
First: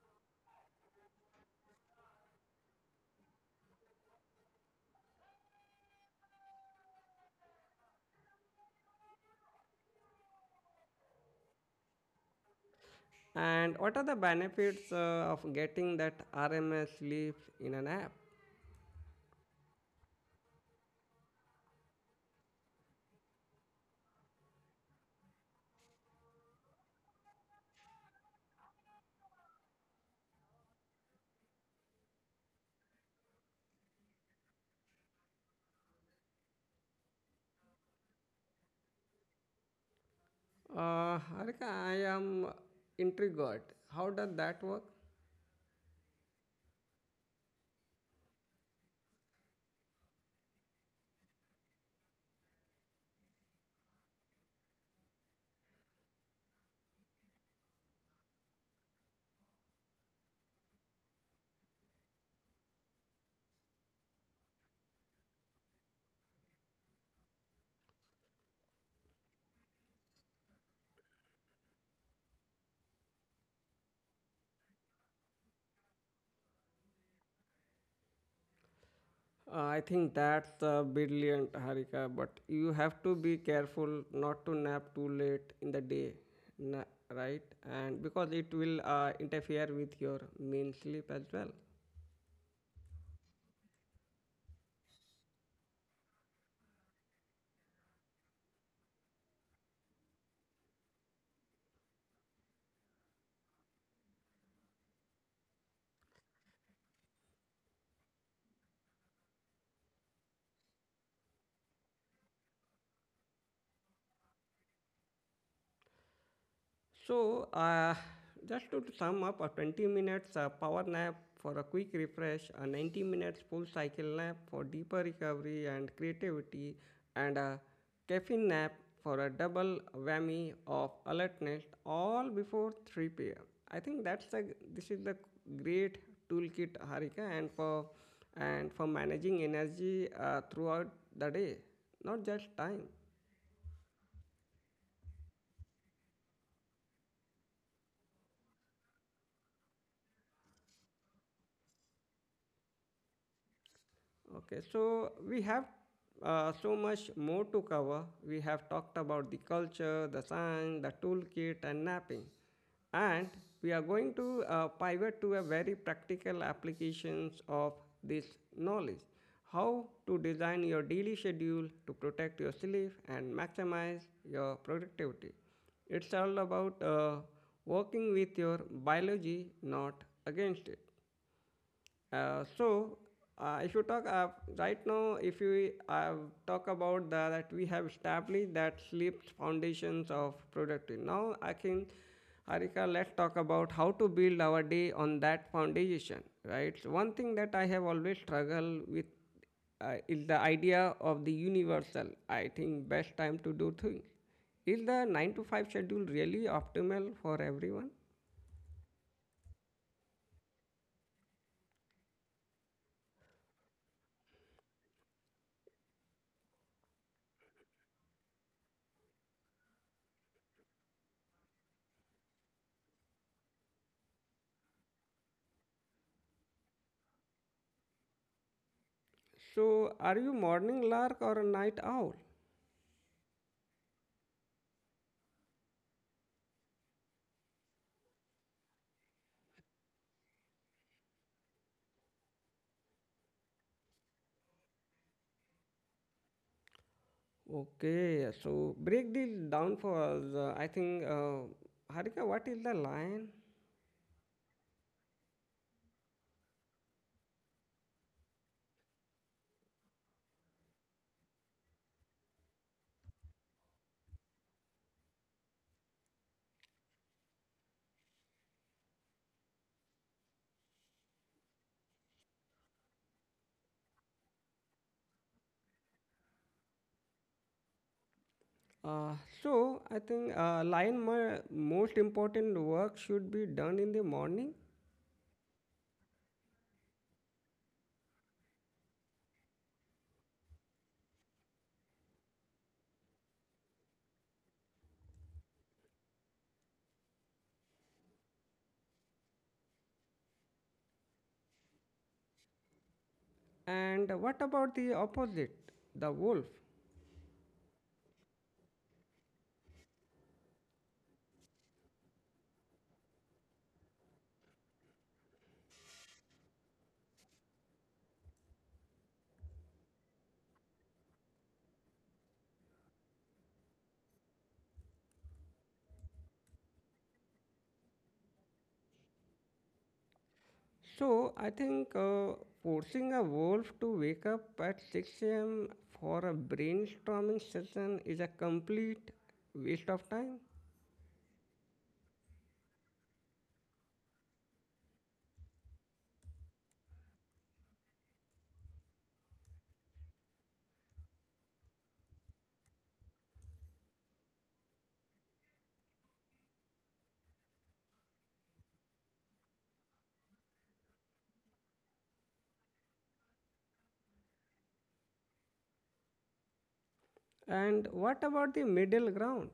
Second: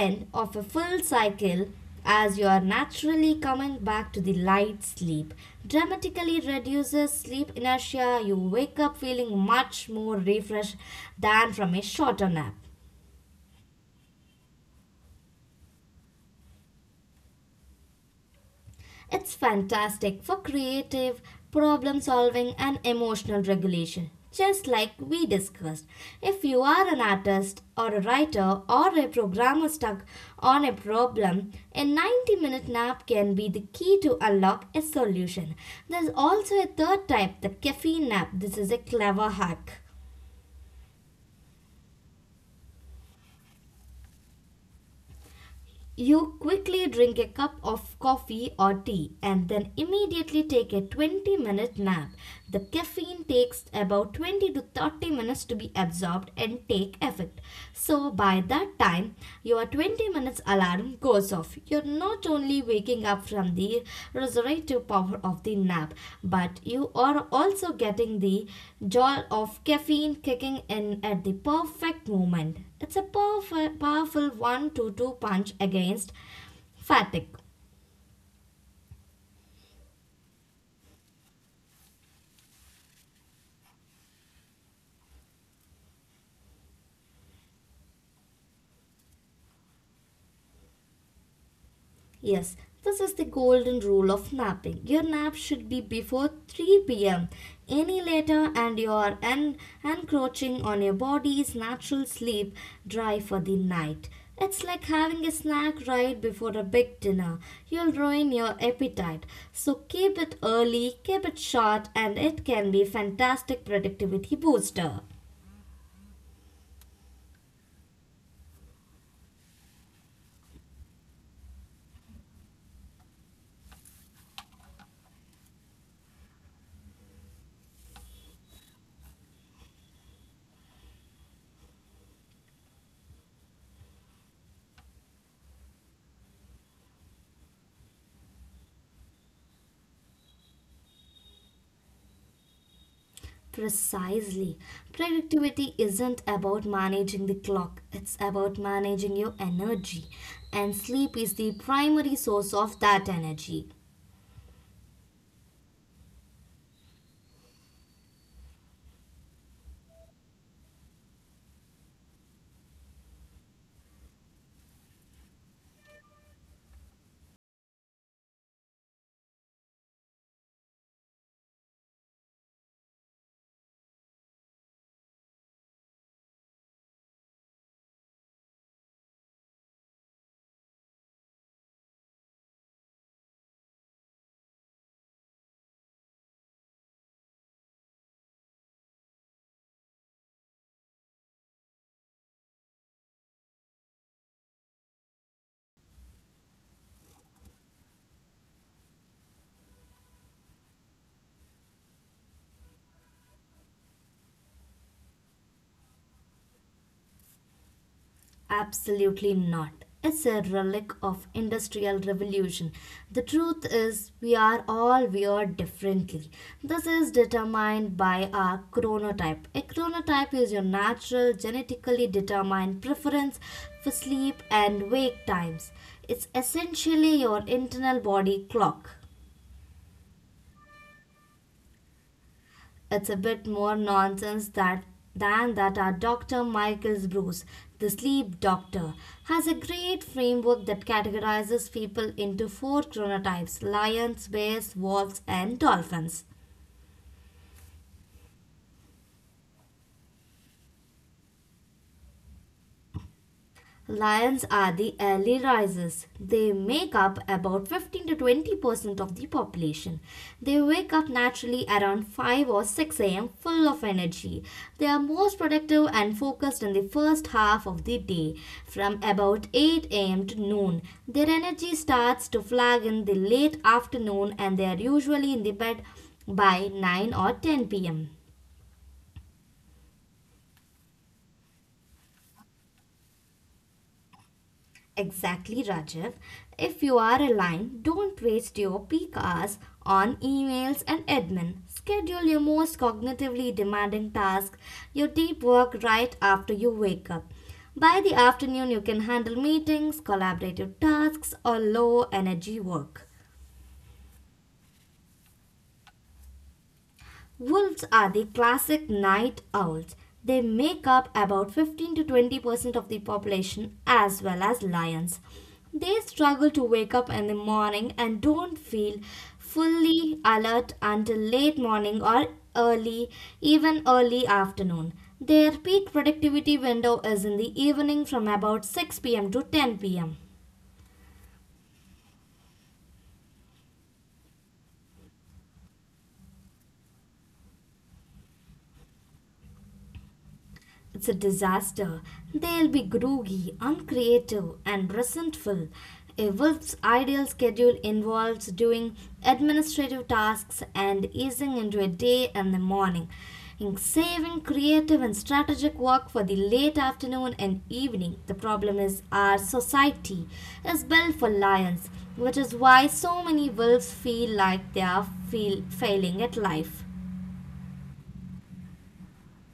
S2: end of a full cycle as you are naturally coming back to the light sleep dramatically reduces sleep inertia. You wake up feeling much more refreshed than from a shorter nap.
S1: And what are the benefits of getting that RMS leaf in an app?
S2: It's fantastic for creative, problem solving, and emotional regulation. Just like we discussed, if you are an artist or a writer or a programmer stuck on a problem, a 90-minute nap can be the key to unlock a solution. There's also a third type, the caffeine nap. This is a clever hack.
S1: Harika, I am intrigued. How does that work?
S2: You quickly drink a cup of coffee or tea and then immediately take a 20-minute nap. The caffeine takes about 20 to 30 minutes to be absorbed and take effect. So by that time, your 20 minutes alarm goes off. You're not only waking up from the restorative power of the nap, but you are also getting the joy of caffeine kicking in at the perfect moment. It's a powerful, powerful 1-2-2 punch against fatigue.
S1: I think that's brilliant, Harika, but you have to be careful not to nap too late in the day, na- right? And because it will interfere with your main sleep as well.
S2: Yes, this is the golden rule of napping. Your nap should be before 3 pm. Any later, and you are encroaching on your body's natural sleep drive for the night. It's like having a snack right before a big dinner. You'll ruin your appetite. So keep it early, keep it short, and it can be fantastic productivity booster.
S1: So, just to sum up, a 20 minutes power nap for a quick refresh, a 90 minutes full cycle nap for deeper recovery and creativity, and a caffeine nap for a double whammy of alertness, all before 3 p.m. I think that's the this is the great toolkit, Harika, and for managing energy throughout the day, not just time.
S2: Precisely. Productivity isn't about managing the clock, it's about managing your energy. And sleep is the primary source of that energy.
S1: Okay, so we have so much more to cover. We have talked about the culture, the song, the toolkit, and napping. And we are going to pivot to a very practical applications of this knowledge. How to design your daily schedule to protect your sleep and maximize your productivity. It's all about working with your biology, not against it. So, if you talk right now, if you talk about the, that we have established that sleep foundations of productivity. Now, Harika, let's talk about how to build our day on that foundation, right? So one thing that I have always struggled with is the idea of the universal, I think, best time to do things. Is the 9 to 5 schedule really optimal for everyone?
S2: Absolutely not. It's a relic of industrial revolution. The truth is we are all wired differently. This is determined by our chronotype. A chronotype is your natural genetically determined preference for sleep and wake times. It's essentially your internal body clock.
S1: So, are you morning lark or a night owl?
S2: It's a bit more nonsense that than that our Dr. Michael Bruce, the sleep doctor, has a great framework that categorizes people into four chronotypes lions, bears, wolves, and dolphins.
S1: Okay, so break this down for us. Harika, what is the lion?
S2: Lions are the early risers. They make up about 15 to 20% of the population. They wake up naturally around 5 or 6 am full of energy. They are most productive and focused in the first half of the day. From about 8 am to noon, their energy starts to flag in the late afternoon and they are usually in the bed by 9 or 10 pm.
S1: Uh, so I think lion most important work should be done in the morning.
S2: Exactly, Rajiv. If you are aligned, don't waste your peak hours on emails and admin. Schedule your most cognitively demanding task, your deep work, right after you wake up. By the afternoon, you can handle meetings, collaborative tasks, or low energy work.
S1: And what about the opposite, the wolf?
S2: Wolves are the classic night owls. They make up about 15 to 20% of the population, as well as lions. They struggle to wake up in the morning and don't feel fully alert until late morning or early, even early afternoon. Their peak productivity window is in the evening from about 6 pm to 10 pm.
S1: So I think forcing a wolf to wake up at 6 a.m. for a brainstorming session is a complete waste of time.
S2: It's a disaster. They'll be groggy, uncreative, and resentful. A wolf's ideal schedule involves doing administrative tasks and easing into a day in the morning, in saving creative and strategic work for the late afternoon and evening. The problem is our society is built for lions, which is why so many wolves feel like they are feel failing at life.
S1: And what about the middle ground?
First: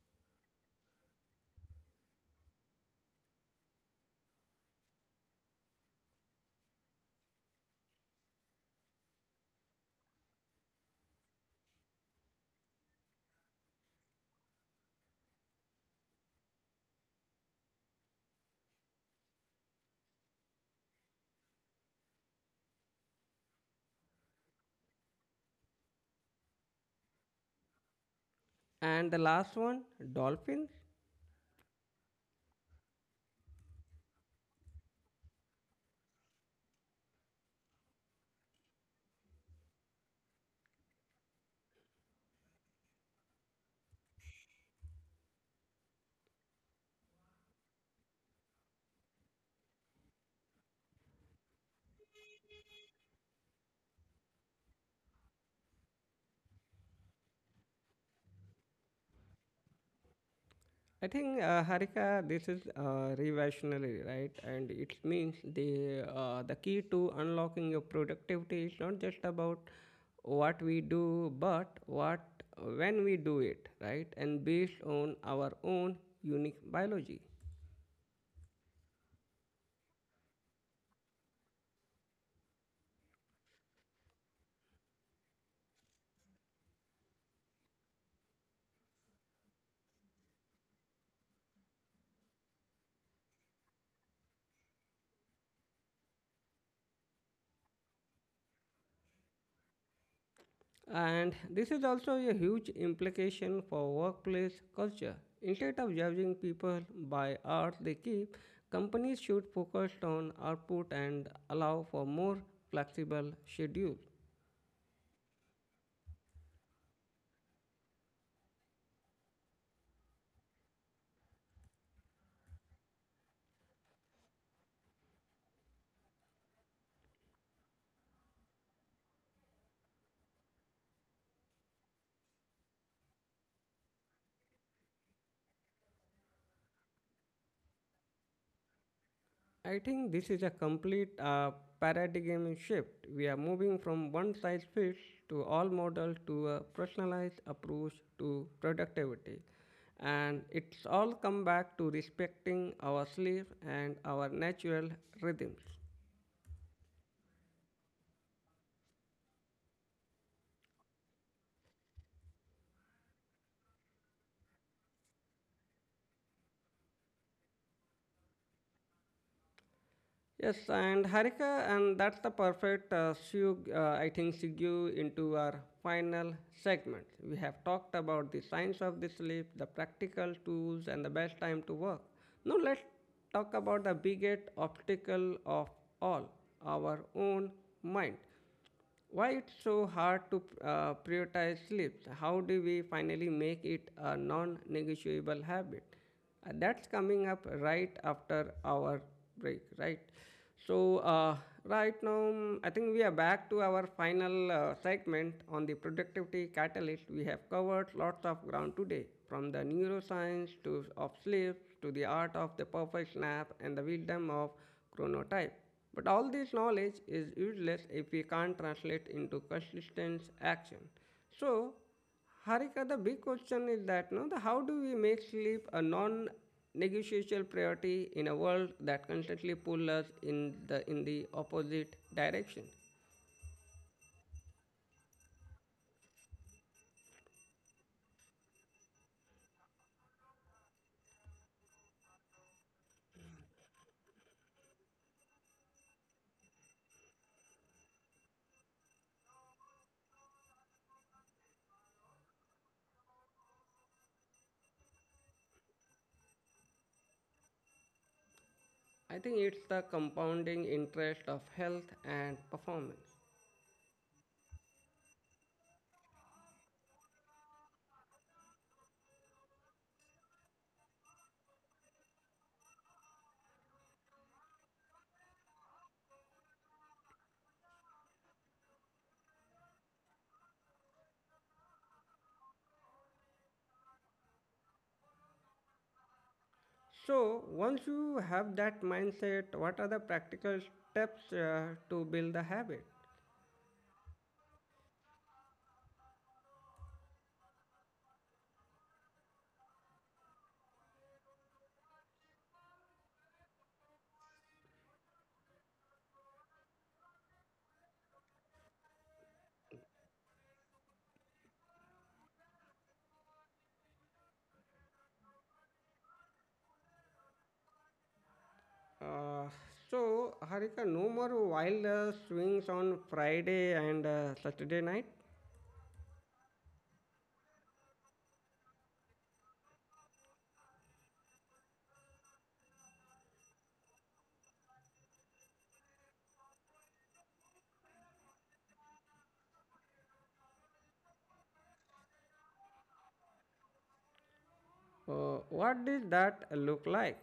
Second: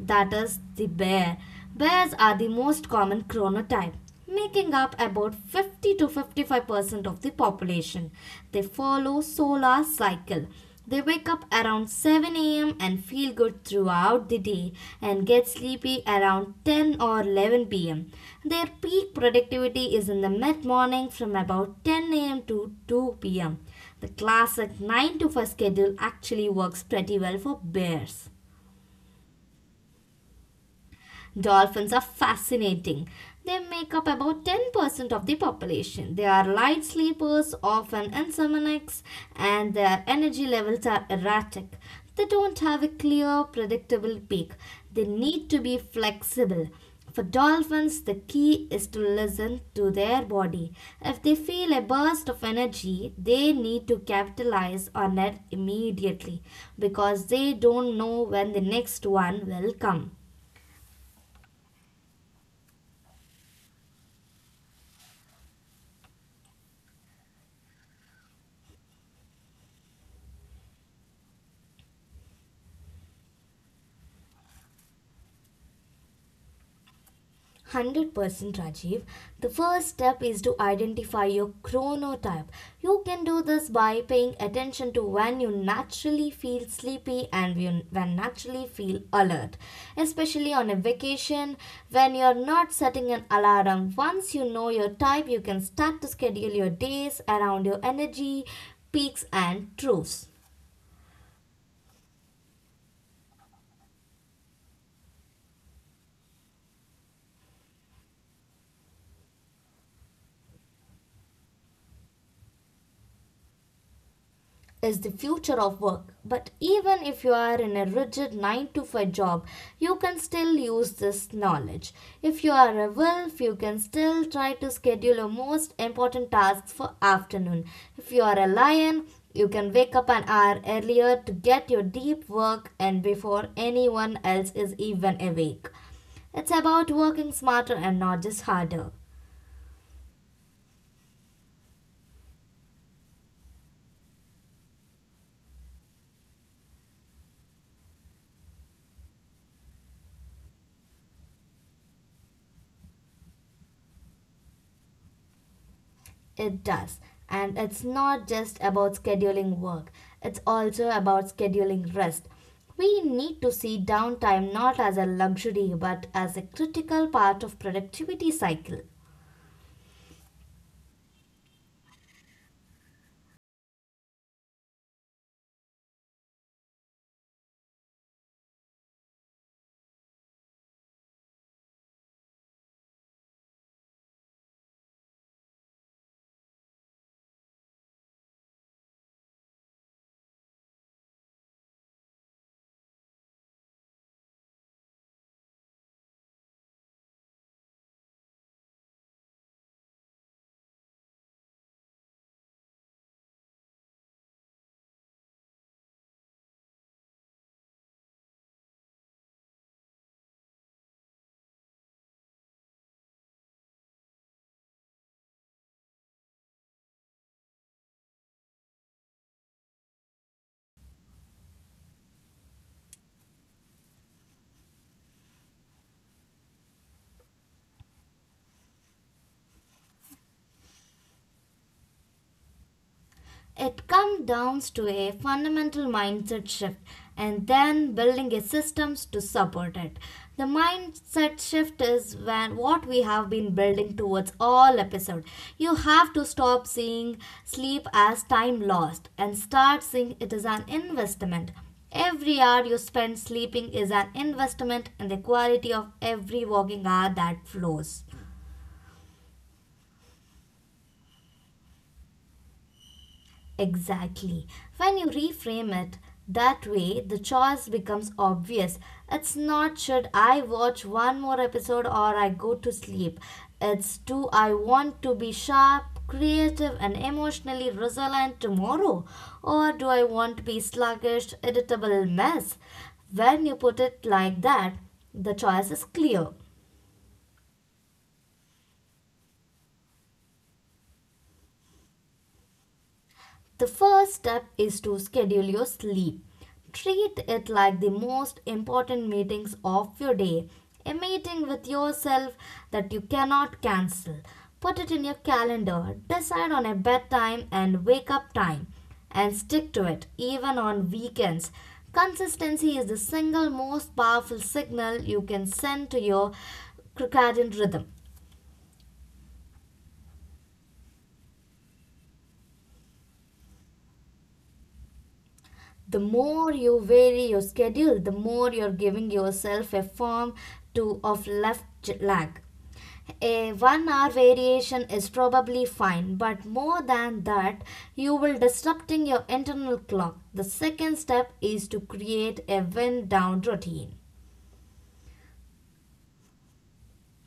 S2: That is the bear. Bears are the most common chronotype, making up about 50 to 55% of the population. They follow solar cycle. They wake up around 7 a.m. and feel good throughout the day and get sleepy around 10 or 11 p.m. Their peak productivity is in the mid morning from about 10 a.m. to 2 p.m. The classic 9 to 5 schedule actually works pretty well for bears.
S1: And the last one, dolphins.
S2: Dolphins are fascinating. They make up about 10% of the population. They are light sleepers, often insomniacs, and their energy levels are erratic. They don't have a clear, predictable peak. They need to be flexible. For dolphins, the key is to listen to their body. If they feel a burst of energy, they need to capitalize on it immediately because they don't know when the next one will come.
S1: I think Harika, this is revolutionary, right? And it means the key to unlocking your productivity is not just about what we do, but what when we do it, right? And based on our own unique biology.
S2: 100% Rajiv. The first step is to identify your chronotype. You can do this by paying attention to when you naturally feel sleepy and when naturally feel alert, especially on a vacation when you're not setting an alarm. Once you know your type, you can start to schedule your days around your energy, peaks, and troughs.
S1: And this is also a huge implication for workplace culture. Instead of judging people by art they keep, companies should focus on output and allow for more flexible schedules.
S2: Is the future of work. But even if you are in a rigid 9 to 5 job, you can still use this knowledge. If you are a wolf, you can still try to schedule your most important tasks for afternoon. If you are a lion, you can wake up an hour earlier to get your deep work and before anyone else is even awake. It's about working smarter and not just harder.
S1: I think this is a complete paradigm shift. We are moving from one size fits to all model to a personalized approach to productivity. And it's all come back to respecting our sleep and our natural rhythms.
S2: It does. And it's not just about scheduling work, it's also about scheduling rest. We need to see downtime not as a luxury but as a critical part of productivity cycle.
S1: Yes, and Harika, and that's the perfect seg- I think segue into our final segment. We have talked about the science of the sleep, the practical tools, and the best time to work. Now let's talk about the biggest obstacle of all, our own mind. Why it's so hard to prioritize sleep? How do we finally make it a non-negotiable habit? That's coming up right after our break, right? So uh, I think we are back to our final segment on the productivity catalyst. We have covered lots of ground today, from the neuroscience to of sleep to the art of the perfect nap and the wisdom of chronotype. But all this knowledge is useless if we can't translate into consistent action. So, Harika, the big question is that no, the, how do we make sleep a non-negotiable priority in a world that constantly pulls us in the opposite direction?
S2: It comes down to a fundamental mindset shift and then building a systems to support it. The mindset shift is when what we have been building towards all episode. You have to stop seeing sleep as time lost and start seeing it as an investment. Every hour you spend sleeping is an investment in the quality of every waking hour that flows.
S1: I think it's the compounding interest of health and performance.
S2: Exactly. When you reframe it that way, the choice becomes obvious. It's not should I watch one more episode or I go to sleep. It's do I want to be sharp, creative, and emotionally resilient tomorrow? Or do I want to be sluggish, irritable mess? When you put it like that, the choice is clear.
S1: So, once you have that mindset, what are the practical steps to build the habit?
S2: The first step is to schedule your sleep. Treat it like the most important meetings of your day, a meeting with yourself that you cannot cancel. Put it in your calendar, decide on a bedtime and wake up time, and stick to it even on weekends. Consistency is the single most powerful signal you can send to your circadian rhythm.
S1: Uh, so, Harika, no more wild swings on Friday and Saturday night.
S2: The more you vary your schedule, the more you're giving yourself a form to of left lag. A 1 hour variation is probably fine, but more than that, you will disrupting your internal clock. The second step is to create a wind down routine.
S1: What did that look like?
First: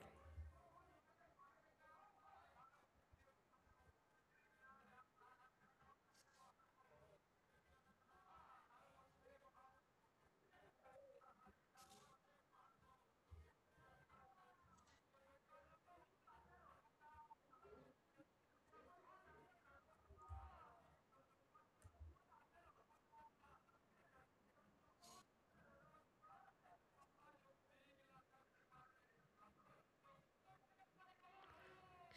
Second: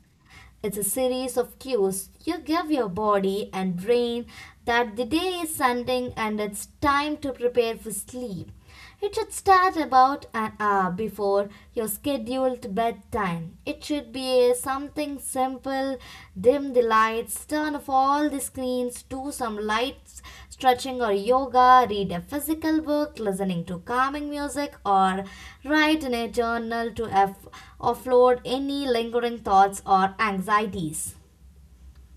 S2: It's a series of cues you give your body and brain that the day is ending and it's time to prepare for sleep. It should start about an hour before your scheduled bedtime. It should be something simple. Dim the lights, turn off all the screens, do some lights stretching or yoga, read a physical book, listening to calming music, or write in a journal to offload any lingering thoughts or anxieties.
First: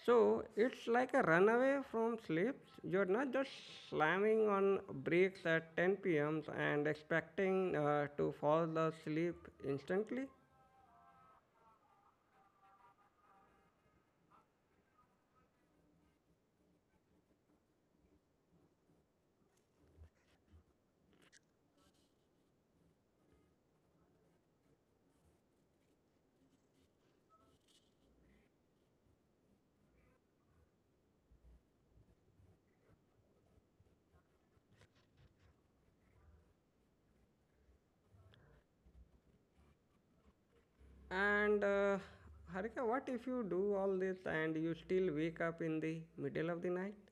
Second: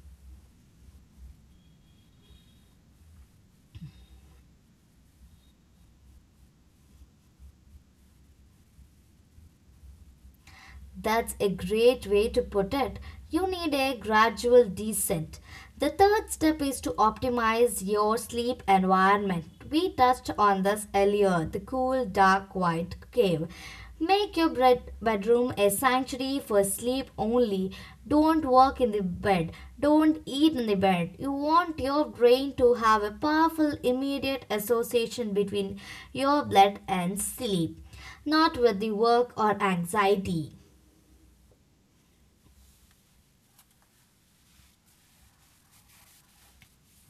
S1: So, it's like a runaway from sleep. You're not just slamming on brakes at 10 p.m. and expecting to fall asleep instantly.
S2: That's a great way to put it. You need a gradual descent. The third step is to optimize your sleep environment. We touched on this earlier the cool, dark, quiet cave. Make your bedroom a sanctuary for sleep only. Don't work in the bed. Don't eat in the bed. You want your brain to have a powerful, immediate association between your bed and sleep, not with the work or anxiety.
S1: And, Harika, what if you do all this and you still wake up in the middle of the night?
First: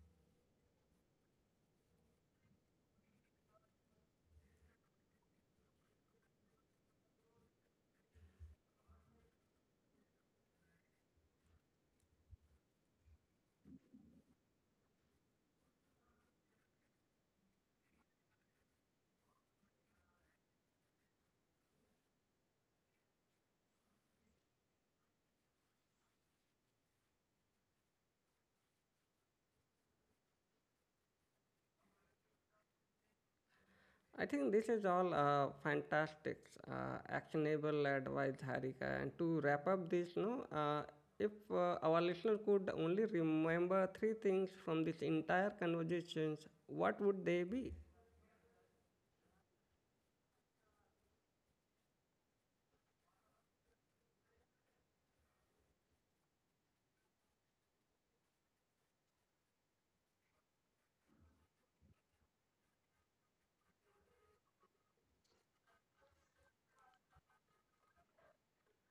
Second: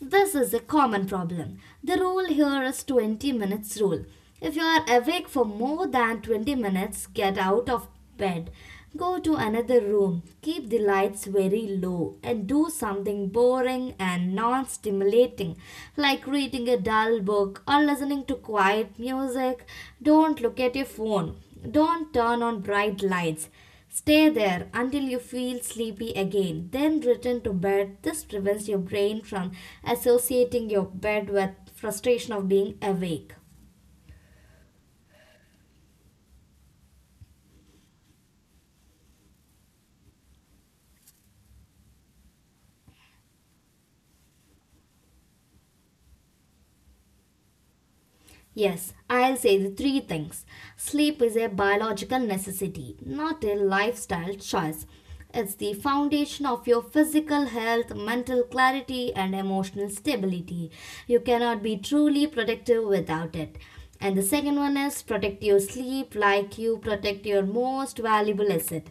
S2: This is a common problem. The rule here is 20 minutes rule. If you are awake for more than 20 minutes, get out of bed. Go to another room. Keep the lights very low and do something boring and non-stimulating like reading a dull book or listening to quiet music. Don't look at your phone. Don't turn on bright lights. Stay there until you feel sleepy again, then return to bed. This prevents your brain from associating your bed with frustration of being awake.
S1: I think this is all fantastic, actionable advice, Harika. And to wrap up this, no, if our listener could only remember 3 things from this entire conversations, what would they be?
S2: Yes, I'll say the three things. Sleep is a biological necessity, not a lifestyle choice. It's the foundation of your physical health, mental clarity, and emotional stability. You cannot be truly productive without it. And the second one is protect your sleep like you protect your most valuable asset.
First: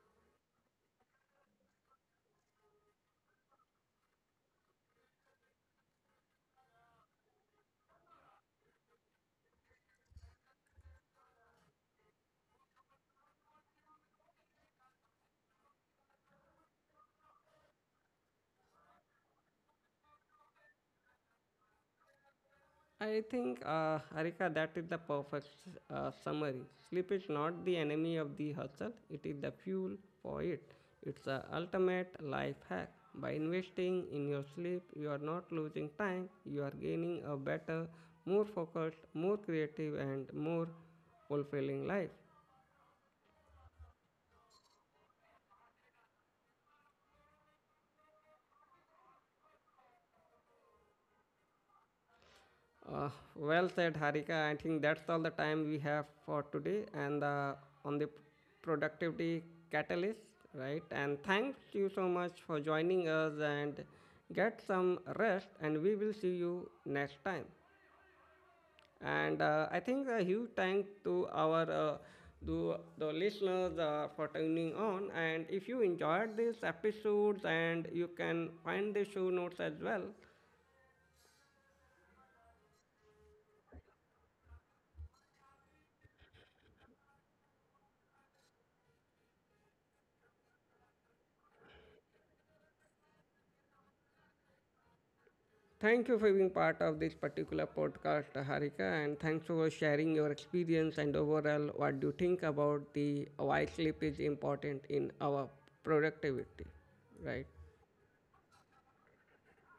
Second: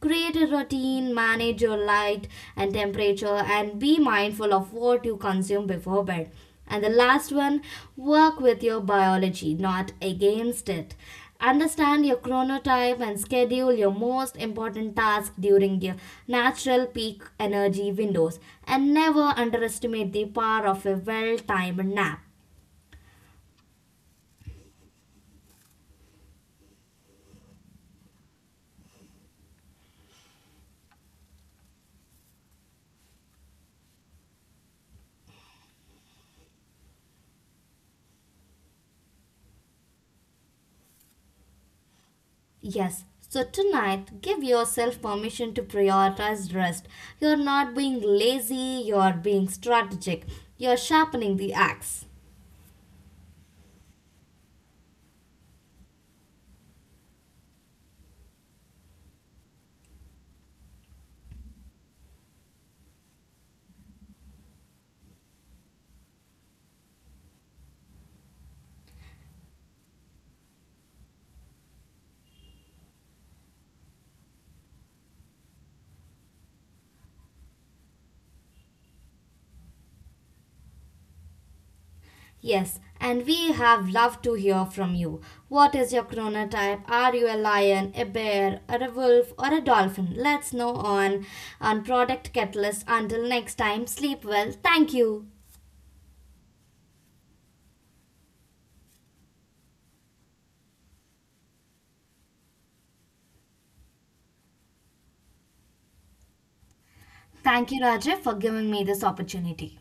S2: Create a routine, manage your light and temperature, and be mindful of what you consume before bed. And the last one, work with your biology, not against it. Understand your chronotype and schedule your most important tasks during your natural peak energy windows. And never underestimate the power of a well timed nap.
S1: I think, Harika, that is the perfect summary. Sleep is not the enemy of the hustle, it is the fuel for it. It's the ultimate life hack. By investing in your sleep, you are not losing time, you are gaining a better, more focused, more creative, and more fulfilling life.
S2: Yes, so tonight give yourself permission to prioritize rest. You're not being lazy, you're being strategic, you're sharpening the axe.
S1: Uh, well said, Harika. I think that's all the time we have for today, and on the productivity catalyst, right? And thank you so much for joining us and get some rest, and we will see you next time. And I think a huge thank to our to the listeners for tuning on. And if you enjoyed these episodes, and you can find the show notes as well.
S2: Yes, and we have loved to hear from you. What is your chronotype? Are you a lion, a bear, or a wolf, or a dolphin? Let's know on Product Catalyst. Until next time, sleep well. Thank you.
S1: Thank you for being part of this particular podcast, Harika, and thanks for sharing your experience and overall what you think about the why sleep is important in our productivity, right?
S2: Thank you, Raja, for giving me this opportunity.